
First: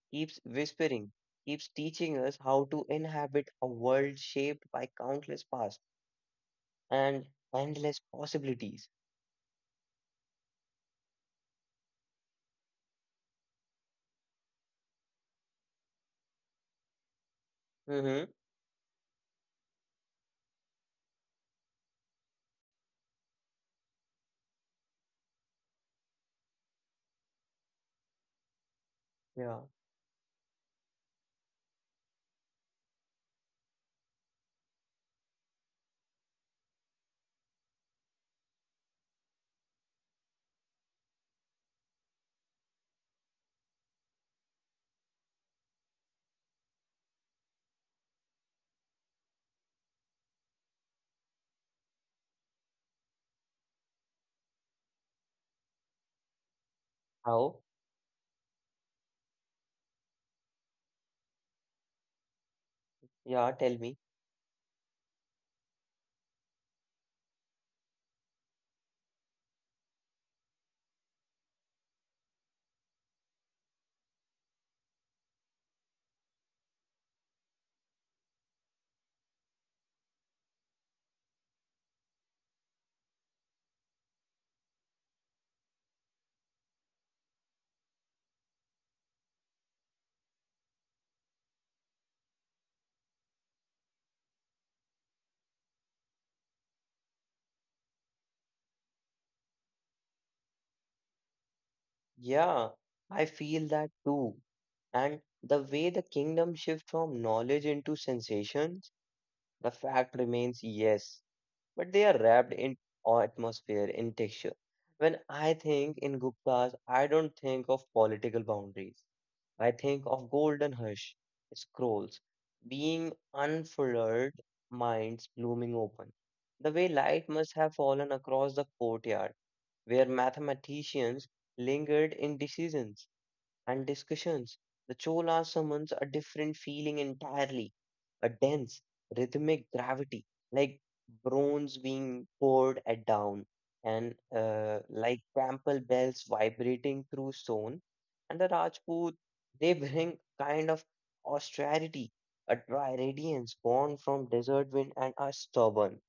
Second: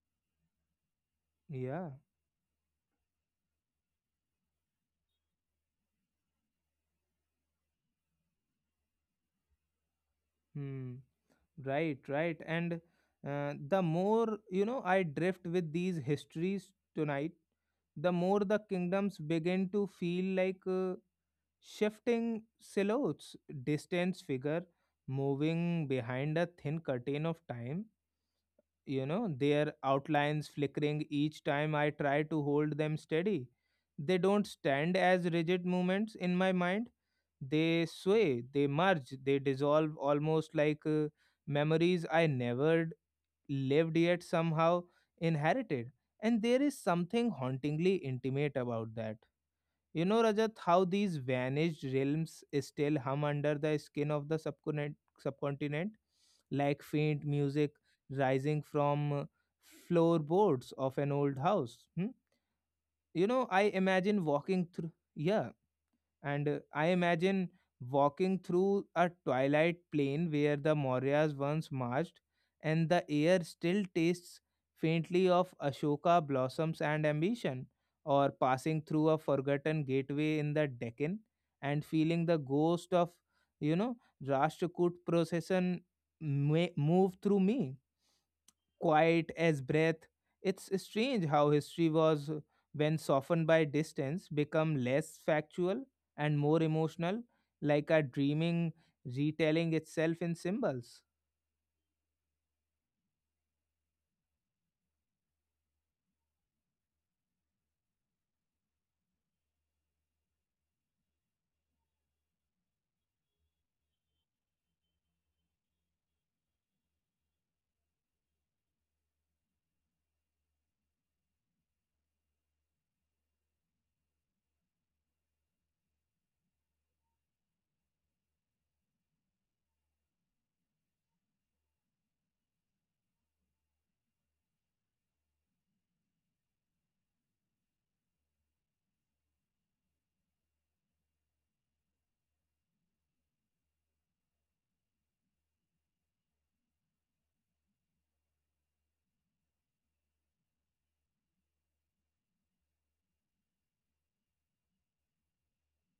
Speaker 2: keeps whispering, keeps
Speaker 1: Yeah.
Speaker 2: teaching us how to inhabit a world shaped by countless past and endless possibilities.
Speaker 1: Hmm. Right, right. And The more, you know, I drift with these histories tonight, the
Speaker 2: Mm-hmm.
Speaker 1: more the kingdoms begin to feel like shifting silhouettes, distance figure moving behind a thin curtain of time, you know,
Speaker 2: Yeah.
Speaker 1: their outlines flickering each time I try to hold them steady. They don't stand as rigid movements in my mind. They sway, they merge, they dissolve, almost like memories I never lived yet somehow inherited. And there is something hauntingly intimate about that, you know, Rajat, how these vanished realms still hum under the skin of the subcontinent, like faint
Speaker 2: How?
Speaker 1: music rising from floorboards of an old house. Hmm? You know,
Speaker 2: Yeah,
Speaker 1: I
Speaker 2: tell me.
Speaker 1: imagine walking through. Yeah, and I imagine walking through a twilight plain where the Mauryas once marched, and the air still tastes faintly of Ashoka blossoms and ambition, or passing through a forgotten gateway in the Deccan and feeling the ghost of, you know, Rashtrakoot procession may move through me quiet as breath. It's strange how history was, when softened by distance, become less factual and more emotional, like a dreaming retelling itself in symbols.
Speaker 2: Yeah, I feel that too. And the way the kingdom shift from knowledge into sensations. The fact remains yes, but they are wrapped in atmosphere, in texture. When I think in Guptas, I don't think of political boundaries. I think of golden hush, scrolls, being unfurled, minds blooming open. The way light must have fallen across the courtyard, where mathematicians lingered in decisions, and discussions. The Chola summons a different feeling entirely, a dense, rhythmic gravity, like bronze being poured at down, and like temple bells vibrating through stone. And the Rajput, they bring kind of austerity, a dry radiance born from desert wind and are stubborn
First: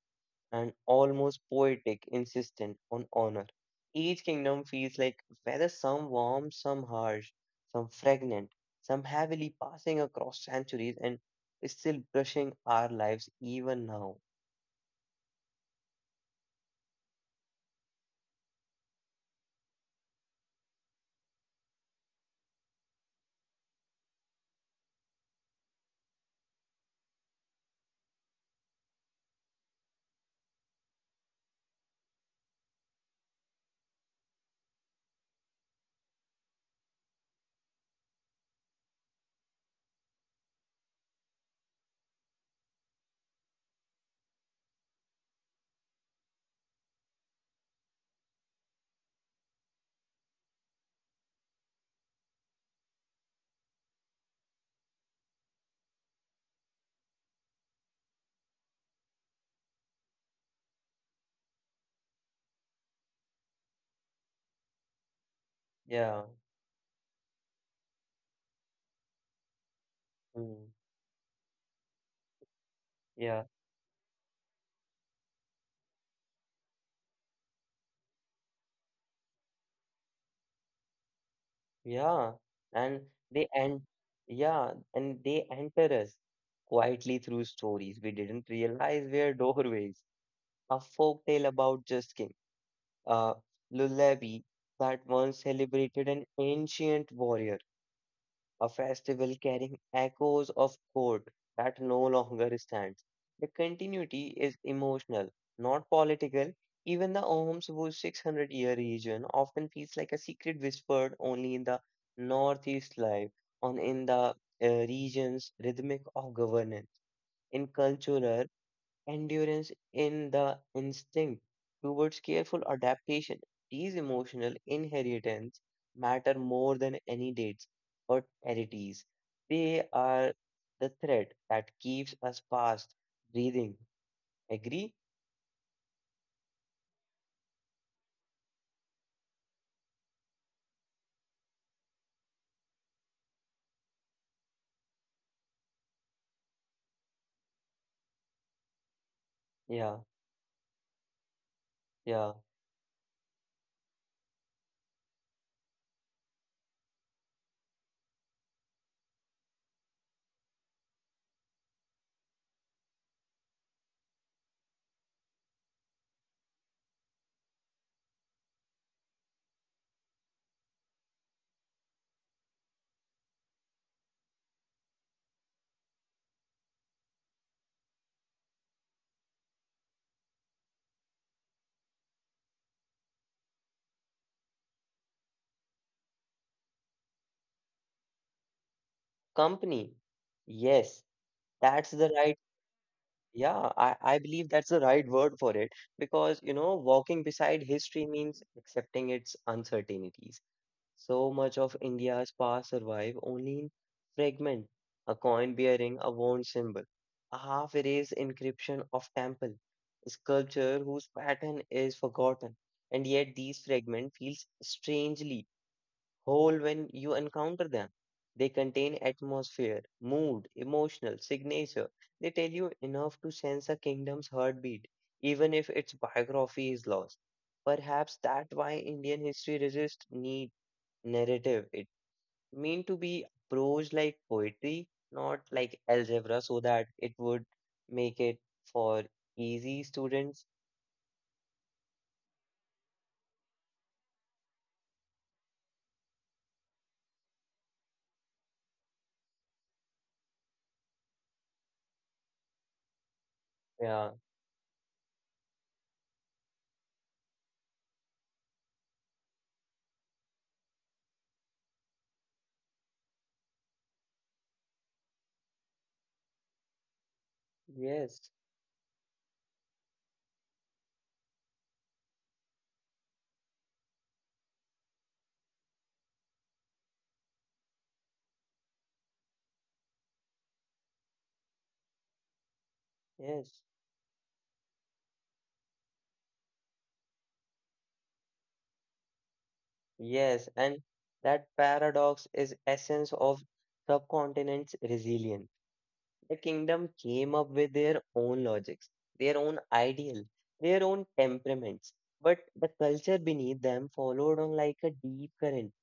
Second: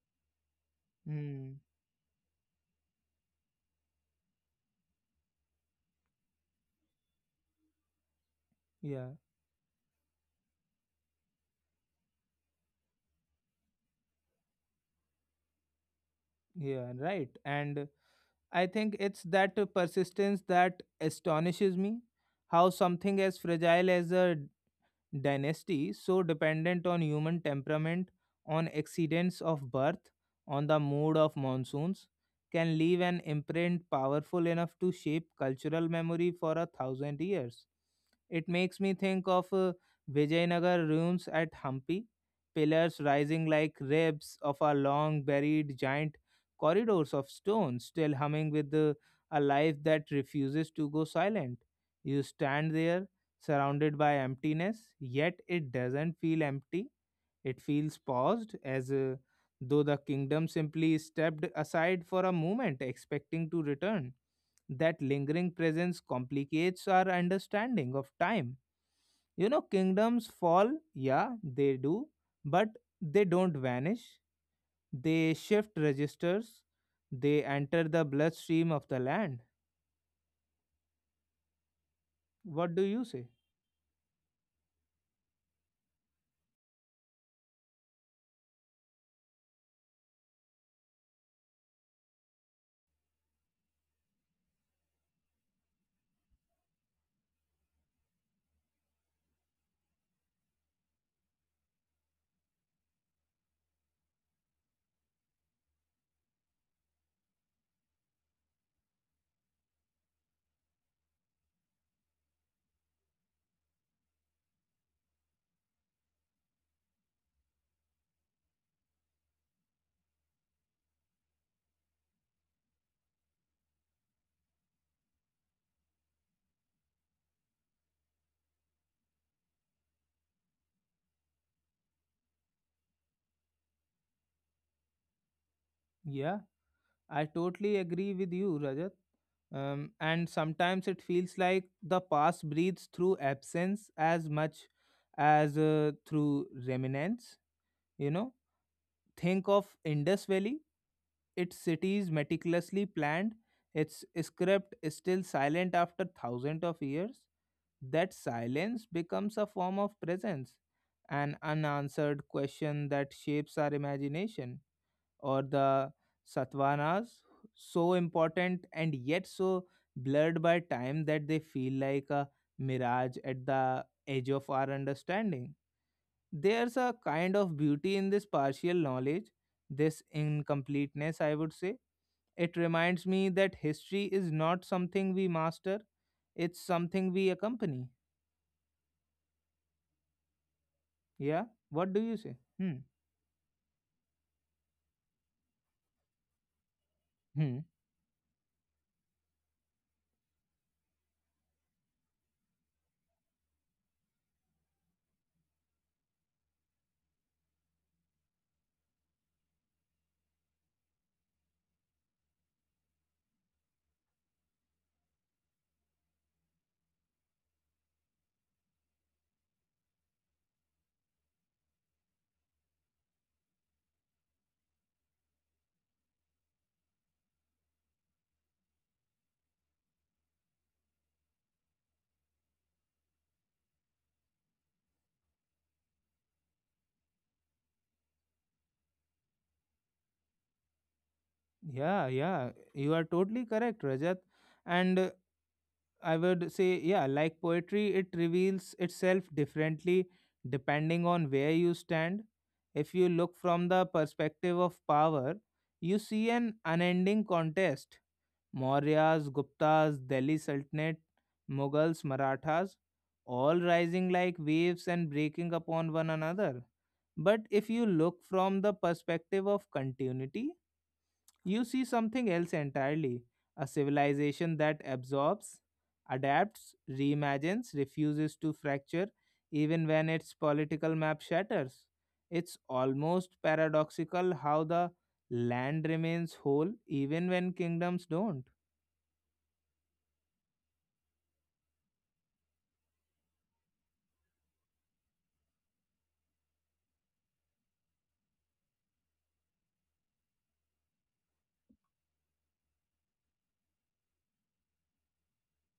Speaker 2: and almost
Speaker 1: Hmm.
Speaker 2: poetic insistent on honor. Each kingdom feels like whether some warm, some harsh, some fragrant, some
Speaker 1: Yeah,
Speaker 2: heavily passing across centuries and still brushing our lives even now.
Speaker 1: yeah, right. And I think it's that persistence that astonishes me. How something as fragile as a dynasty, so dependent on human temperament, on accidents of birth, on the mood of monsoons, can leave an imprint powerful enough to shape cultural memory for a thousand years. It makes me think of Vijayanagar ruins at Hampi, pillars rising like ribs of a long buried giant, corridors of stone still humming with a life that refuses to go silent. You stand there surrounded by emptiness, yet it doesn't feel empty. It feels paused, as though the kingdom simply stepped aside for a moment, expecting to return. That lingering presence
Speaker 2: Yeah,
Speaker 1: complicates our understanding of time. You know, kingdoms
Speaker 2: mm,
Speaker 1: fall, yeah, they do, but they
Speaker 2: yeah,
Speaker 1: don't vanish. They shift registers, they enter the bloodstream of the land.
Speaker 2: yeah.
Speaker 1: What do
Speaker 2: And
Speaker 1: you say?
Speaker 2: they end, yeah, and they enter us quietly through stories we didn't realize were [laughs] doorways. A folk tale about just king, a lullaby that once celebrated an ancient warrior, a festival carrying echoes of court that no longer stands. The continuity is emotional, not political. Even the Ohm's 600 year region often feels like a secret whispered only in the northeast life, on in the region's rhythmic of governance. In cultural endurance in the instinct towards careful adaptation. These emotional inheritance matter more than any dates or charities. They are the thread that keeps us past breathing. Agree?
Speaker 1: Yeah. I totally agree with you, Rajat. And sometimes it feels like the past breathes through absence as much as through remnants. You know, think of
Speaker 2: Yeah,
Speaker 1: Indus Valley, its cities
Speaker 2: yeah.
Speaker 1: meticulously planned, its script still silent after thousands of years. That silence becomes a form of presence, an unanswered question that shapes our imagination, or the satvanas, so important and yet so blurred by time that they feel like a mirage at the edge of our understanding. There's a kind of beauty in this partial knowledge, this incompleteness, I would say. It reminds me that history is not something we master, it's something we accompany.
Speaker 2: Company. Yes,
Speaker 1: Yeah? What
Speaker 2: that's
Speaker 1: do
Speaker 2: the
Speaker 1: you say?
Speaker 2: right.
Speaker 1: Hmm.
Speaker 2: Yeah, I believe that's the right word for it because, you know, walking
Speaker 1: Hmm.
Speaker 2: beside history means accepting its uncertainties. So much of India's past survive only in fragment, a coin bearing a worn symbol, a half-erased inscription of temple, sculpture whose pattern is forgotten, and yet these fragments feel strangely whole when you encounter them. They contain atmosphere, mood, emotional signature. They tell you enough to sense a kingdom's heartbeat, even if its biography is lost. Perhaps that's why Indian history resists need narrative. It mean to be prose like poetry, not like algebra, so that it would make it for easy students.
Speaker 1: Yeah, yeah. You are totally correct, Rajat. And I would say, yeah, like poetry, it reveals itself differently depending on where you stand. If you look from the
Speaker 2: Yeah.
Speaker 1: perspective of power, you see an unending contest. Mauryas, Guptas, Delhi Sultanate, Mughals, Marathas, all rising like waves and breaking upon one another. But if you look
Speaker 2: Yes.
Speaker 1: from the perspective of continuity, you see something else entirely, a civilization that absorbs, adapts, reimagines, refuses to fracture even when its political map shatters. It's almost
Speaker 2: Yes.
Speaker 1: paradoxical how the land remains whole even when kingdoms don't.
Speaker 2: Yes. And that paradox is essence of subcontinent's resilience. The kingdom came up with their own logics, their own ideal, their own temperaments. But the culture beneath them followed on like a deep current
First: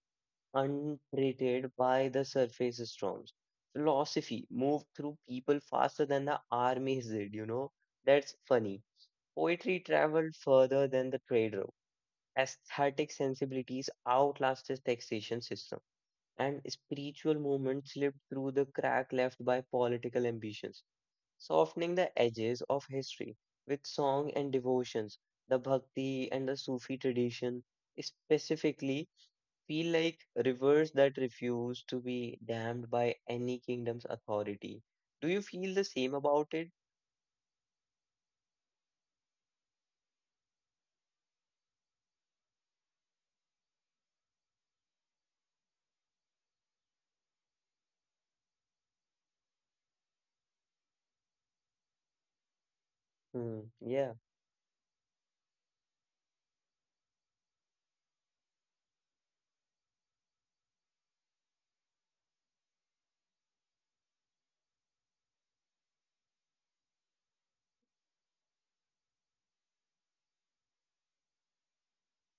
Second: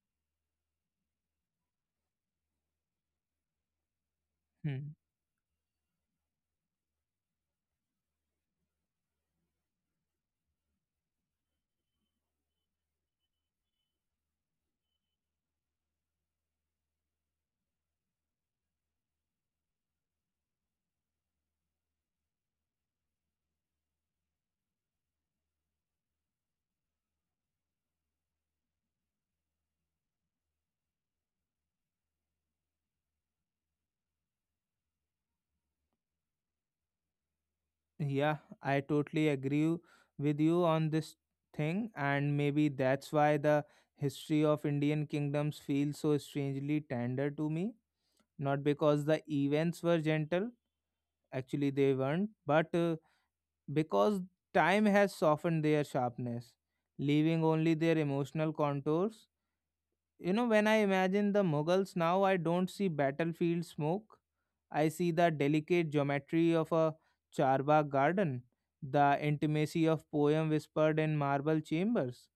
Speaker 2: untreated by the surface storms. Philosophy moved
Speaker 1: Hmm.
Speaker 2: through people faster than the armies did, you know. That's funny. Poetry traveled further than the trade route. Aesthetic sensibilities outlasted taxation system, and spiritual movement slipped through the crack left by political ambitions, softening the edges of history with song and devotions, the bhakti and the Sufi tradition, specifically feel like rivers that refuse to be dammed by any kingdom's authority. Do you feel the same about it?
Speaker 1: Yeah, I totally agree with you on this thing, and maybe that's why the history of Indian kingdoms feels so strangely tender to me, not because the events were gentle, actually they weren't, but
Speaker 2: Hmm, yeah,
Speaker 1: because time has softened their sharpness, leaving only their emotional contours. You know, when I imagine the Mughals now, I don't see battlefield smoke. I see the delicate geometry of a charbagh garden, the intimacy of poem whispered in marble chambers.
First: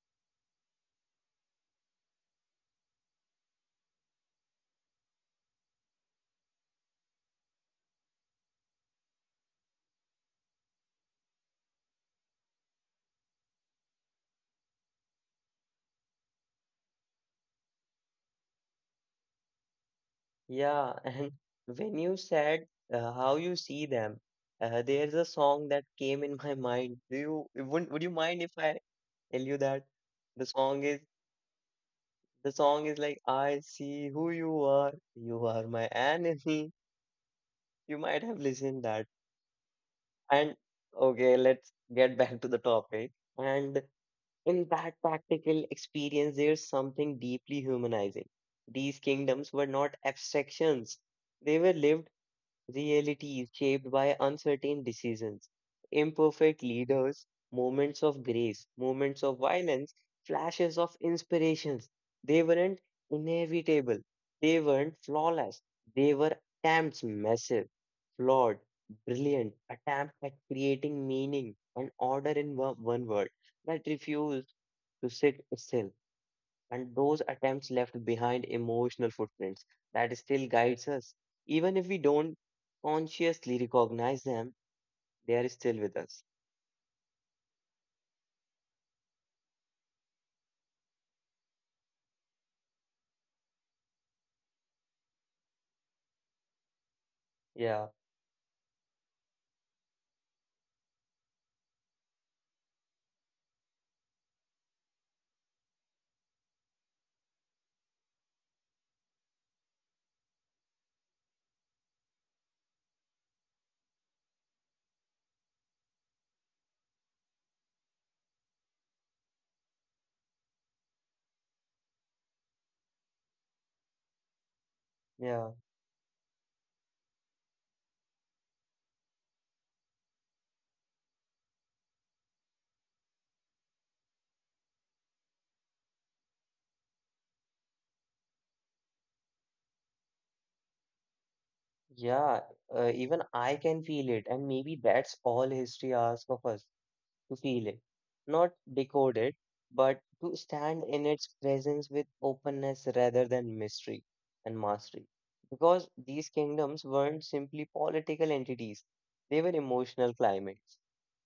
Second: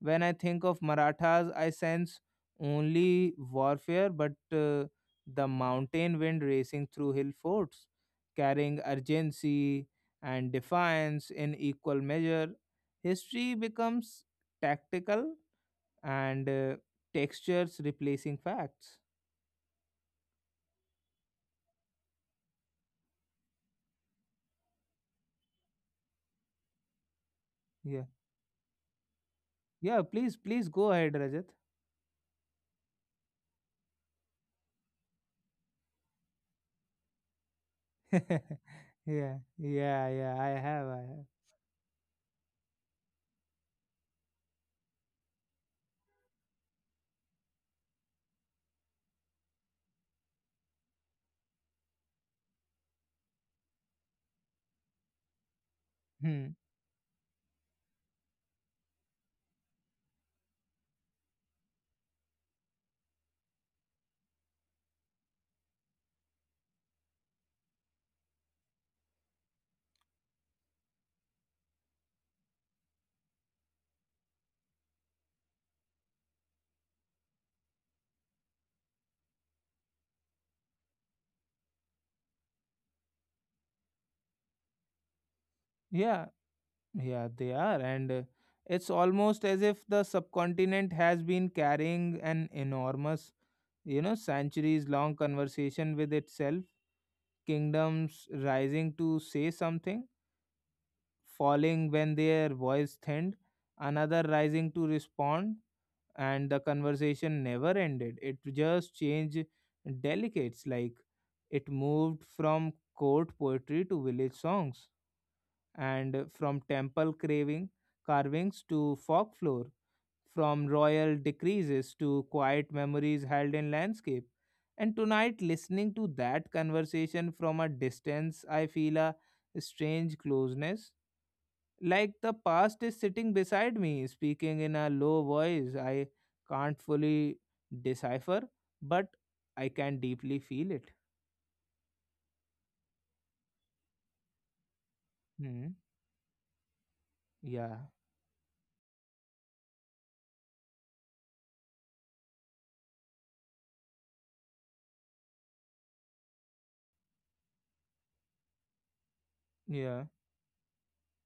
Speaker 1: When I think of Marathas, I sense only warfare, but the mountain wind racing through hill forts, carrying urgency and defiance in equal measure. History becomes tactical and textures replacing facts.
Speaker 2: yeah. [laughs] And when you said how you see them, there's a song that came in my mind. Do you would
Speaker 1: Yeah.
Speaker 2: you mind if I tell you that?
Speaker 1: Yeah, please,
Speaker 2: The
Speaker 1: please
Speaker 2: song
Speaker 1: go
Speaker 2: is,
Speaker 1: ahead, Rajat.
Speaker 2: the song is like I see who you are. You are my enemy. You might have
Speaker 1: [laughs]
Speaker 2: listened that.
Speaker 1: Yeah, yeah, yeah. I
Speaker 2: And
Speaker 1: have, I have.
Speaker 2: okay, let's get back to the topic. And in that practical experience, there's something deeply humanizing. These kingdoms were not abstractions, they were lived. Reality is shaped by uncertain decisions,
Speaker 1: Hmm.
Speaker 2: imperfect leaders, moments of grace, moments of violence, flashes of inspirations. They weren't inevitable. They weren't flawless. They were attempts massive, flawed, brilliant, attempt at creating meaning and order in one world that refused to sit still, and those attempts left behind emotional footprints that still guides us even if we don't consciously recognize them. They are still with
Speaker 1: Yeah,
Speaker 2: us.
Speaker 1: yeah, they are, and it's almost as if the subcontinent has been carrying an enormous, you know, centuries-long conversation with itself.
Speaker 2: Yeah,
Speaker 1: Kingdoms rising to say something, falling when their voice thinned, another rising to respond. And the conversation never ended. It just changed delicates, like it moved from court poetry to village songs, and from temple craving carvings to folklore, from royal decreases to quiet memories held in landscape. And tonight,
Speaker 2: yeah,
Speaker 1: listening to that conversation from a distance, I feel a strange closeness, like the past is sitting beside me, speaking in a low voice I can't fully decipher, but I can deeply feel it.
Speaker 2: yeah. Even I can feel it, and maybe that's all
Speaker 1: Hmm.
Speaker 2: history asks of us, to feel
Speaker 1: Yeah.
Speaker 2: it, not decode it, but to stand in its presence with openness rather than mystery and mastery. Because these kingdoms weren't simply political entities, they were
Speaker 1: Yeah.
Speaker 2: emotional climates,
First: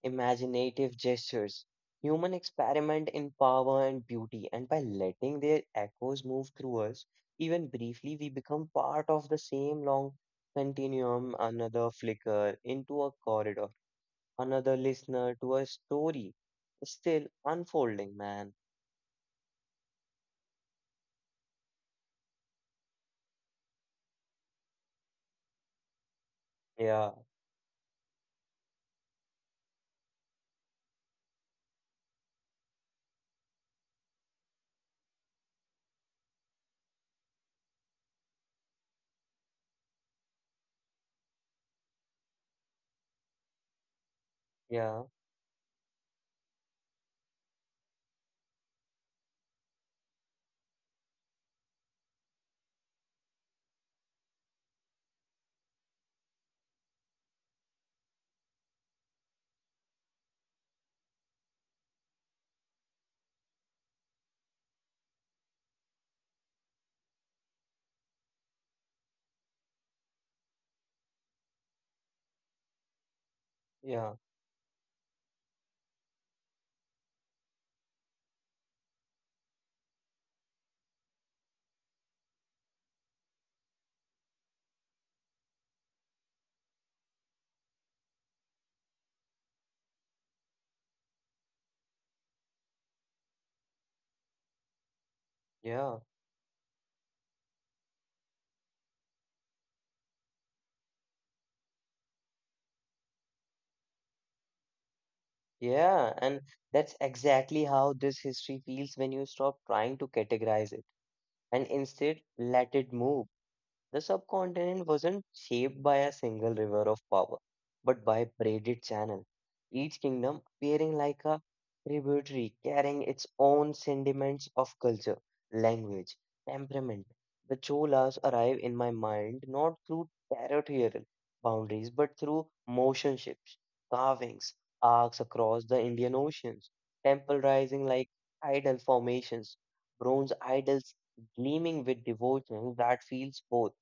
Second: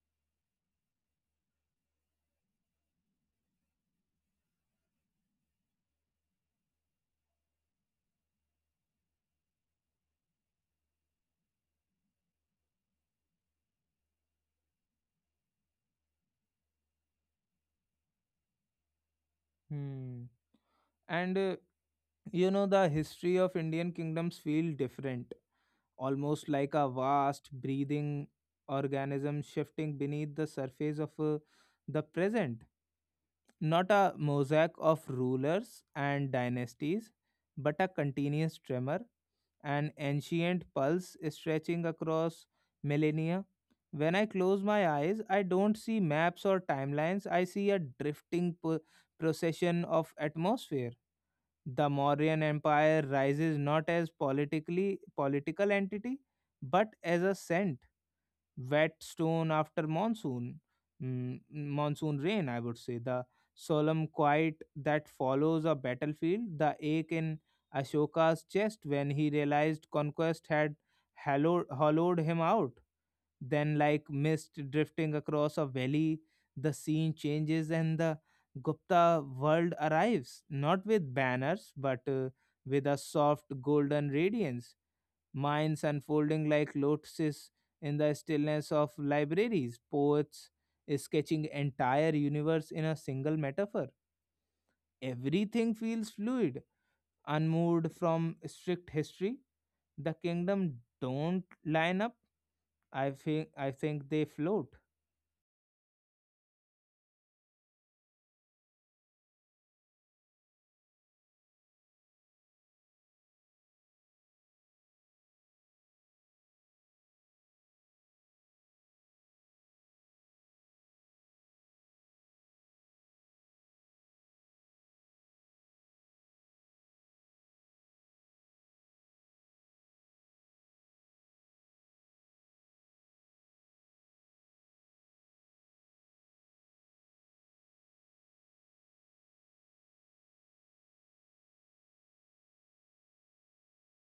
Speaker 2: imaginative gestures, human experiment in power and beauty, and by letting their echoes move through us, even briefly, we become part of the same long continuum, another flicker into a corridor, another listener to a story still unfolding, man.
Speaker 1: Hmm. And you know, the history of Indian kingdoms feel different, almost like a
Speaker 2: Yeah,
Speaker 1: vast breathing organism shifting beneath the surface of the present. Not a mosaic of rulers and dynasties, but a continuous tremor, an ancient pulse stretching across millennia. When I close my
Speaker 2: yeah,
Speaker 1: eyes, I don't see maps or timelines, I see a drifting procession of atmosphere. The Mauryan Empire rises not as politically political entity, but as a scent, wet stone after monsoon, monsoon rain, I would say, the solemn quiet that follows a battlefield, the ache in Ashoka's chest when he realized conquest had hollowed him out. Then, like
Speaker 2: yeah,
Speaker 1: mist drifting across a valley, the scene changes, and the Gupta world arrives not with banners but with a soft golden radiance, minds unfolding like lotuses in the stillness of libraries, poets sketching entire universe in a single metaphor. Everything
Speaker 2: yeah,
Speaker 1: feels fluid, unmoved from strict history. The kingdom don't line up. I think they float.
Speaker 2: yeah. And that's exactly how this history feels when you stop trying to categorize it and instead let it move. The subcontinent wasn't shaped by a single river of power, but by braided channel, each kingdom appearing like a tributary carrying its own sediments of culture, language, temperament. The Cholas arrive in my mind not through territorial boundaries but through motion ships, carvings, arcs across the Indian Oceans, temple rising like idol formations, bronze idols gleaming with devotion that feels both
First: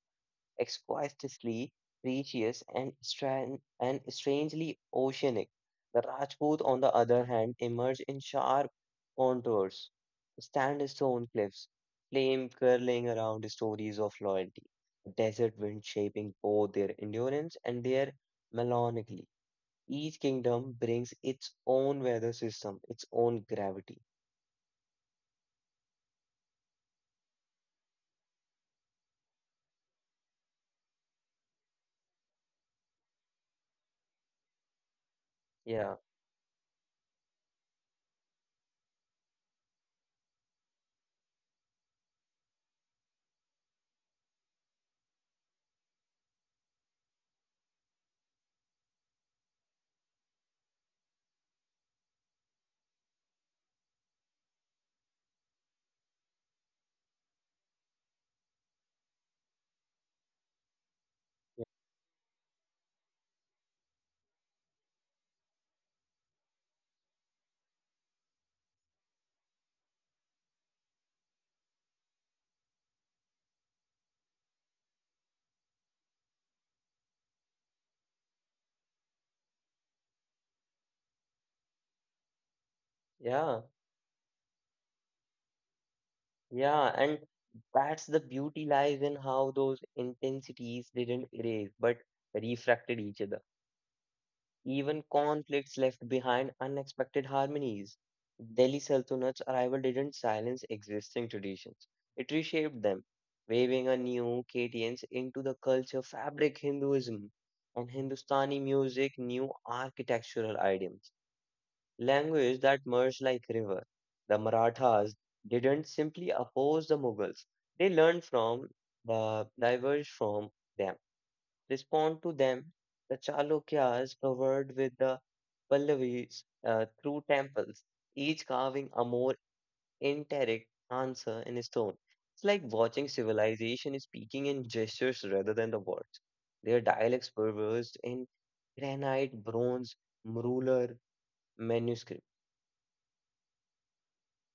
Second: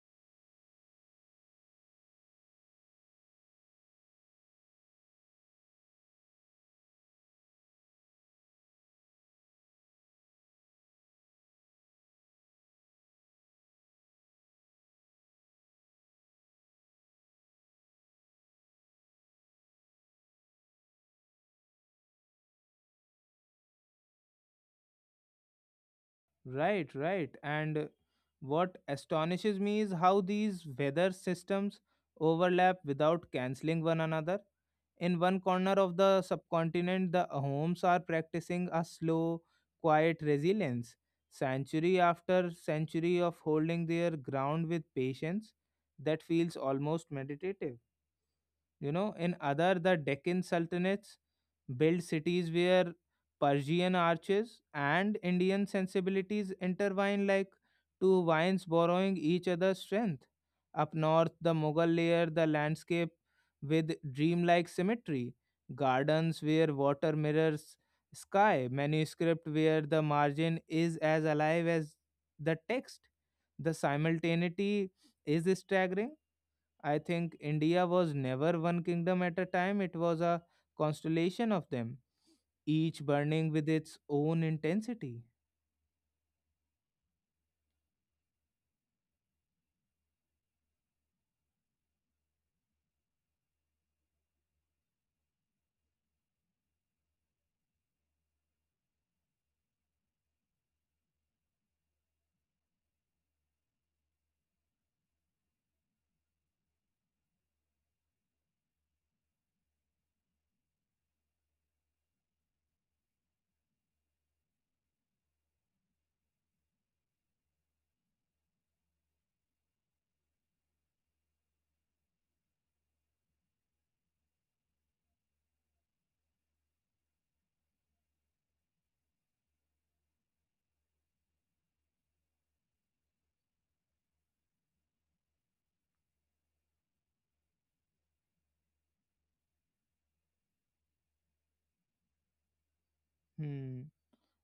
Speaker 2: exquisitely precious and, and strangely oceanic. The Rajput, on the other hand, emerge in sharp contours, sandstone cliffs, flame curling around stories of loyalty, the desert wind shaping both their endurance and their melancholy. Each kingdom brings its own weather system, its own gravity.
Speaker 1: Right, right. And what astonishes me is how these weather systems overlap without cancelling one another. In one corner
Speaker 2: Yeah,
Speaker 1: of the subcontinent, the Ahoms are practicing a slow, quiet resilience, century after century of holding their ground with patience that feels almost meditative. You know, in other, the Deccan sultanates built cities where Persian arches and Indian sensibilities intertwine like two vines borrowing each other's strength. Up north, the Mughal layer the landscape with dreamlike symmetry, gardens where water mirrors sky, manuscript where the margin is as alive as the text. The simultaneity is staggering. I think India was never one kingdom at a time, it was a constellation of them, each
Speaker 2: yeah.
Speaker 1: burning with its own intensity.
Speaker 2: Yeah, and that's the beauty lies in how those intensities didn't erase but refracted each other. Even conflicts left behind unexpected harmonies. Delhi Sultanate's arrival didn't silence existing traditions, it reshaped them, waving a new cadence into the culture fabric Hinduism and Hindustani music, new architectural idioms language that merged like river. The Marathas didn't simply oppose the Mughals. They learned from, the diverged from them, respond to them. The Chalukyas covered with the Pallavis through temples, each carving a more indirect answer in stone. It's like watching civilization speaking in gestures rather than the words. Their dialects were versed in granite, bronze, ruler, manuscript.
Speaker 1: Hmm.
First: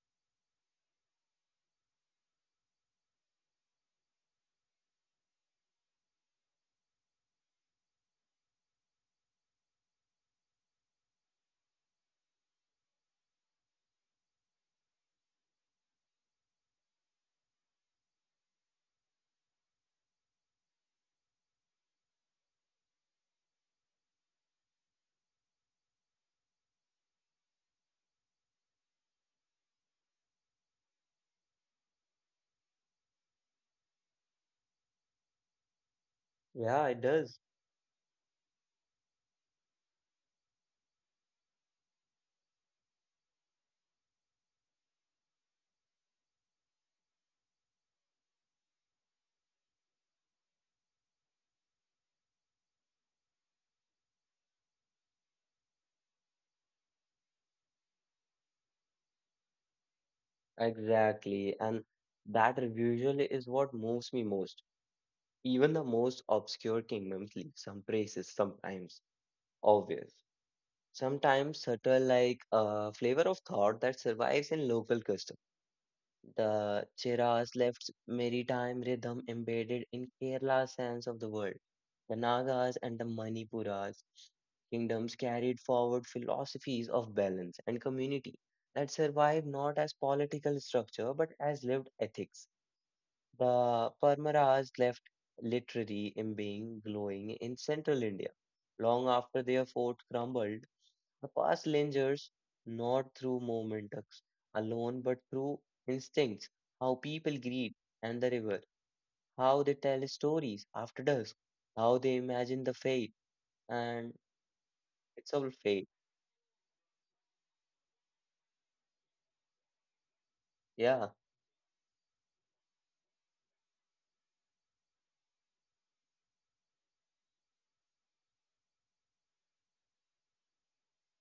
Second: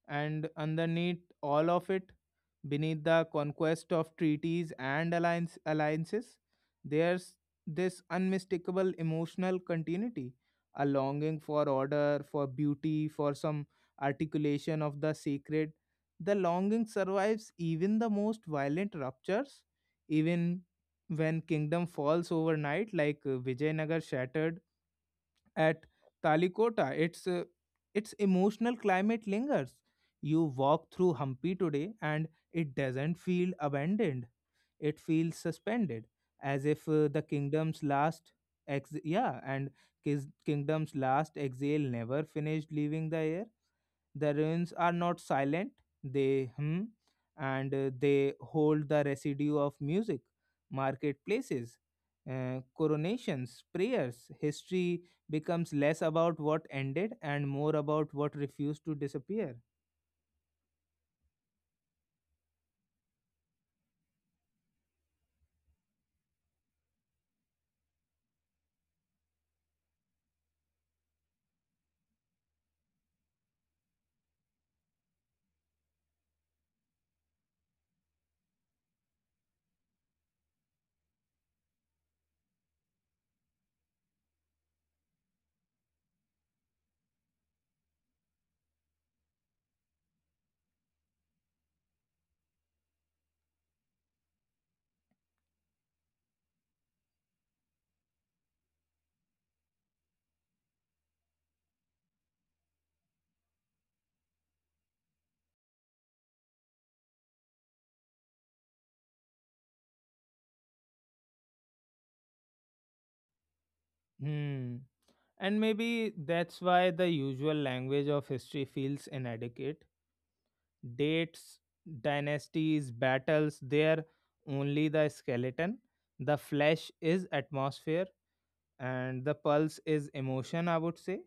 Speaker 1: And underneath all of it, beneath the conquest of treaties and alliances, there's this unmistakable emotional continuity, a longing for order, for beauty, for some articulation of the sacred. The longing survives even the most violent ruptures, even when kingdom falls overnight, like Vijayanagar shattered at Talikota, its emotional climate lingers. You walk through Hampi today and it doesn't feel abandoned, it feels suspended, as if
Speaker 2: Yeah, it
Speaker 1: the
Speaker 2: does.
Speaker 1: kingdom's last yeah and kingdom's last exhale never finished leaving the air. The ruins are not silent, they hum, and they hold the residue of music, marketplaces, coronations, prayers. History becomes less about what ended and more about what refused to disappear.
Speaker 2: Exactly. And that usually is what moves me most. Even the most obscure kingdoms leave some traces, sometimes obvious, sometimes subtle, like a flavor of thought that survives in local customs. The Cheras left maritime rhythm embedded in Kerala's sense of the world. The Nagas and the Manipuras kingdoms carried forward philosophies of balance and community that survived not as political structure but as lived ethics. The Parmaras left literary embaying glowing in central India long after their fort crumbled. The past lingers not through momentums alone, but through instincts, how people greet and the river, how they tell stories after dusk, how they imagine the fate, and
Speaker 1: Hmm.
Speaker 2: it's all
Speaker 1: And maybe
Speaker 2: fate.
Speaker 1: that's why the usual language of history feels inadequate.
Speaker 2: Yeah,
Speaker 1: Dates, dynasties, battles, they're only the skeleton. The flesh is atmosphere and the pulse is emotion, I would say,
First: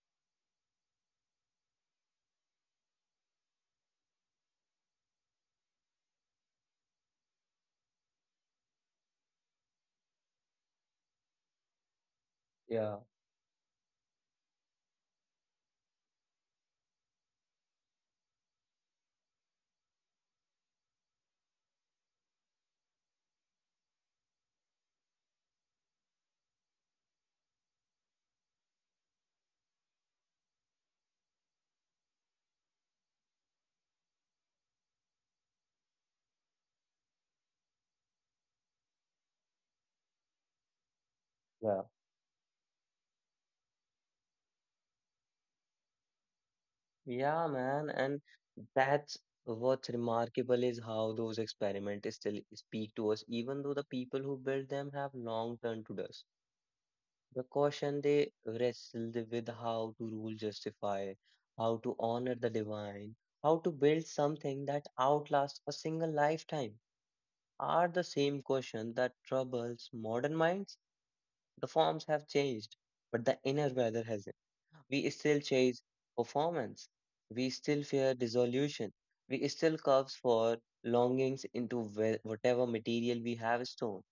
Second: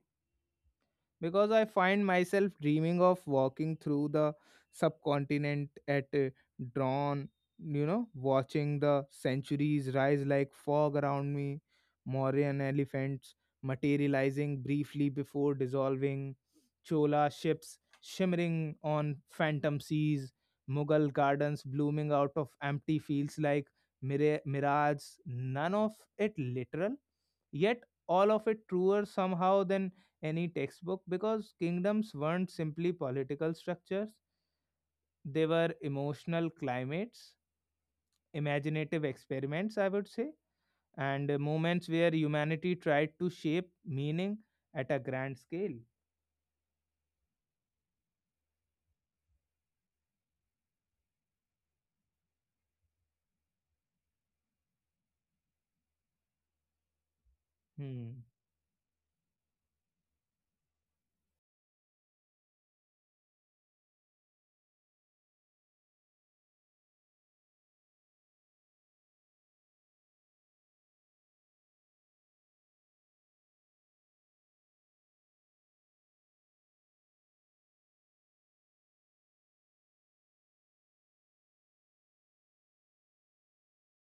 Speaker 1: because I find myself dreaming of walking through the subcontinent at dawn, you know, watching the centuries rise like fog around me, Mauryan
Speaker 2: yeah,
Speaker 1: elephants materializing briefly before dissolving, Chola ships shimmering on phantom seas, Mughal gardens blooming out of empty fields like mirage, none of it literal, yet all of it truer somehow than any textbook, because kingdoms weren't simply political structures, they were emotional climates, imaginative experiments, I would say, and
Speaker 2: yeah,
Speaker 1: moments where humanity tried to shape meaning at a grand scale.
Speaker 2: yeah, man. And that's what's remarkable is how those experiments still speak to us, even though the people who built them have long turned to dust. The caution they
Speaker 1: Hmm.
Speaker 2: wrestled with how to rule justify, how to honor the divine, how to build something that outlasts a single lifetime are the same question that troubles modern minds. The forms have changed, but the inner valor hasn't. We still chase performance. We still fear dissolution. We still curves for longings into whatever material we have stored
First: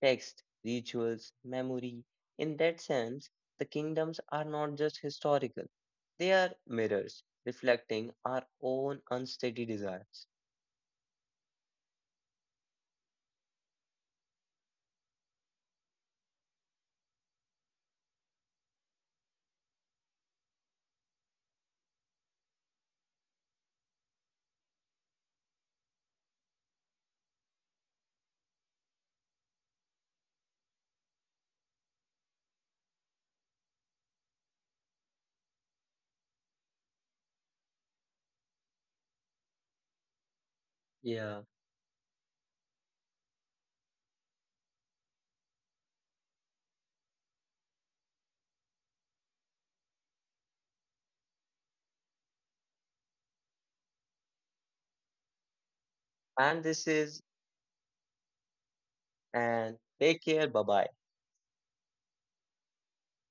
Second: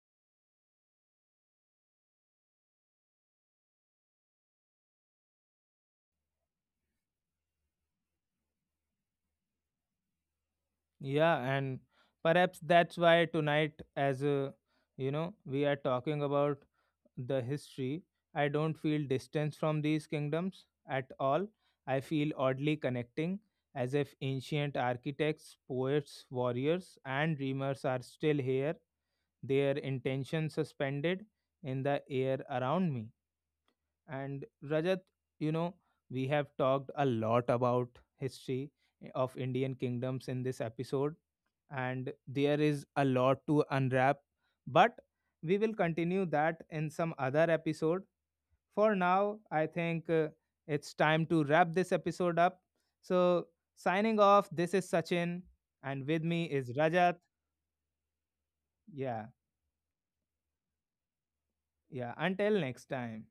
Speaker 2: text, rituals, memory. In that sense, the kingdoms are not just historical, they are mirrors reflecting our own unsteady desires.
Speaker 1: Yeah, and perhaps that's why tonight, as you know, we are talking about the history, I don't feel distance from these kingdoms at all. I feel oddly connecting, as if ancient architects, poets, warriors, and dreamers are still here, their intention suspended in the air around me. And Rajat, you know, we have talked a lot about history of Indian kingdoms in this episode,
Speaker 2: Yeah,
Speaker 1: and there is a lot to unwrap, but we will continue that in some other episode. For now, I think it's time to wrap this episode up. So, signing off, this is Sachin, and with me
Speaker 2: and
Speaker 1: is
Speaker 2: this
Speaker 1: Rajat.
Speaker 2: is,
Speaker 1: Yeah,
Speaker 2: and take care, bye bye.
Speaker 1: yeah. Until next time.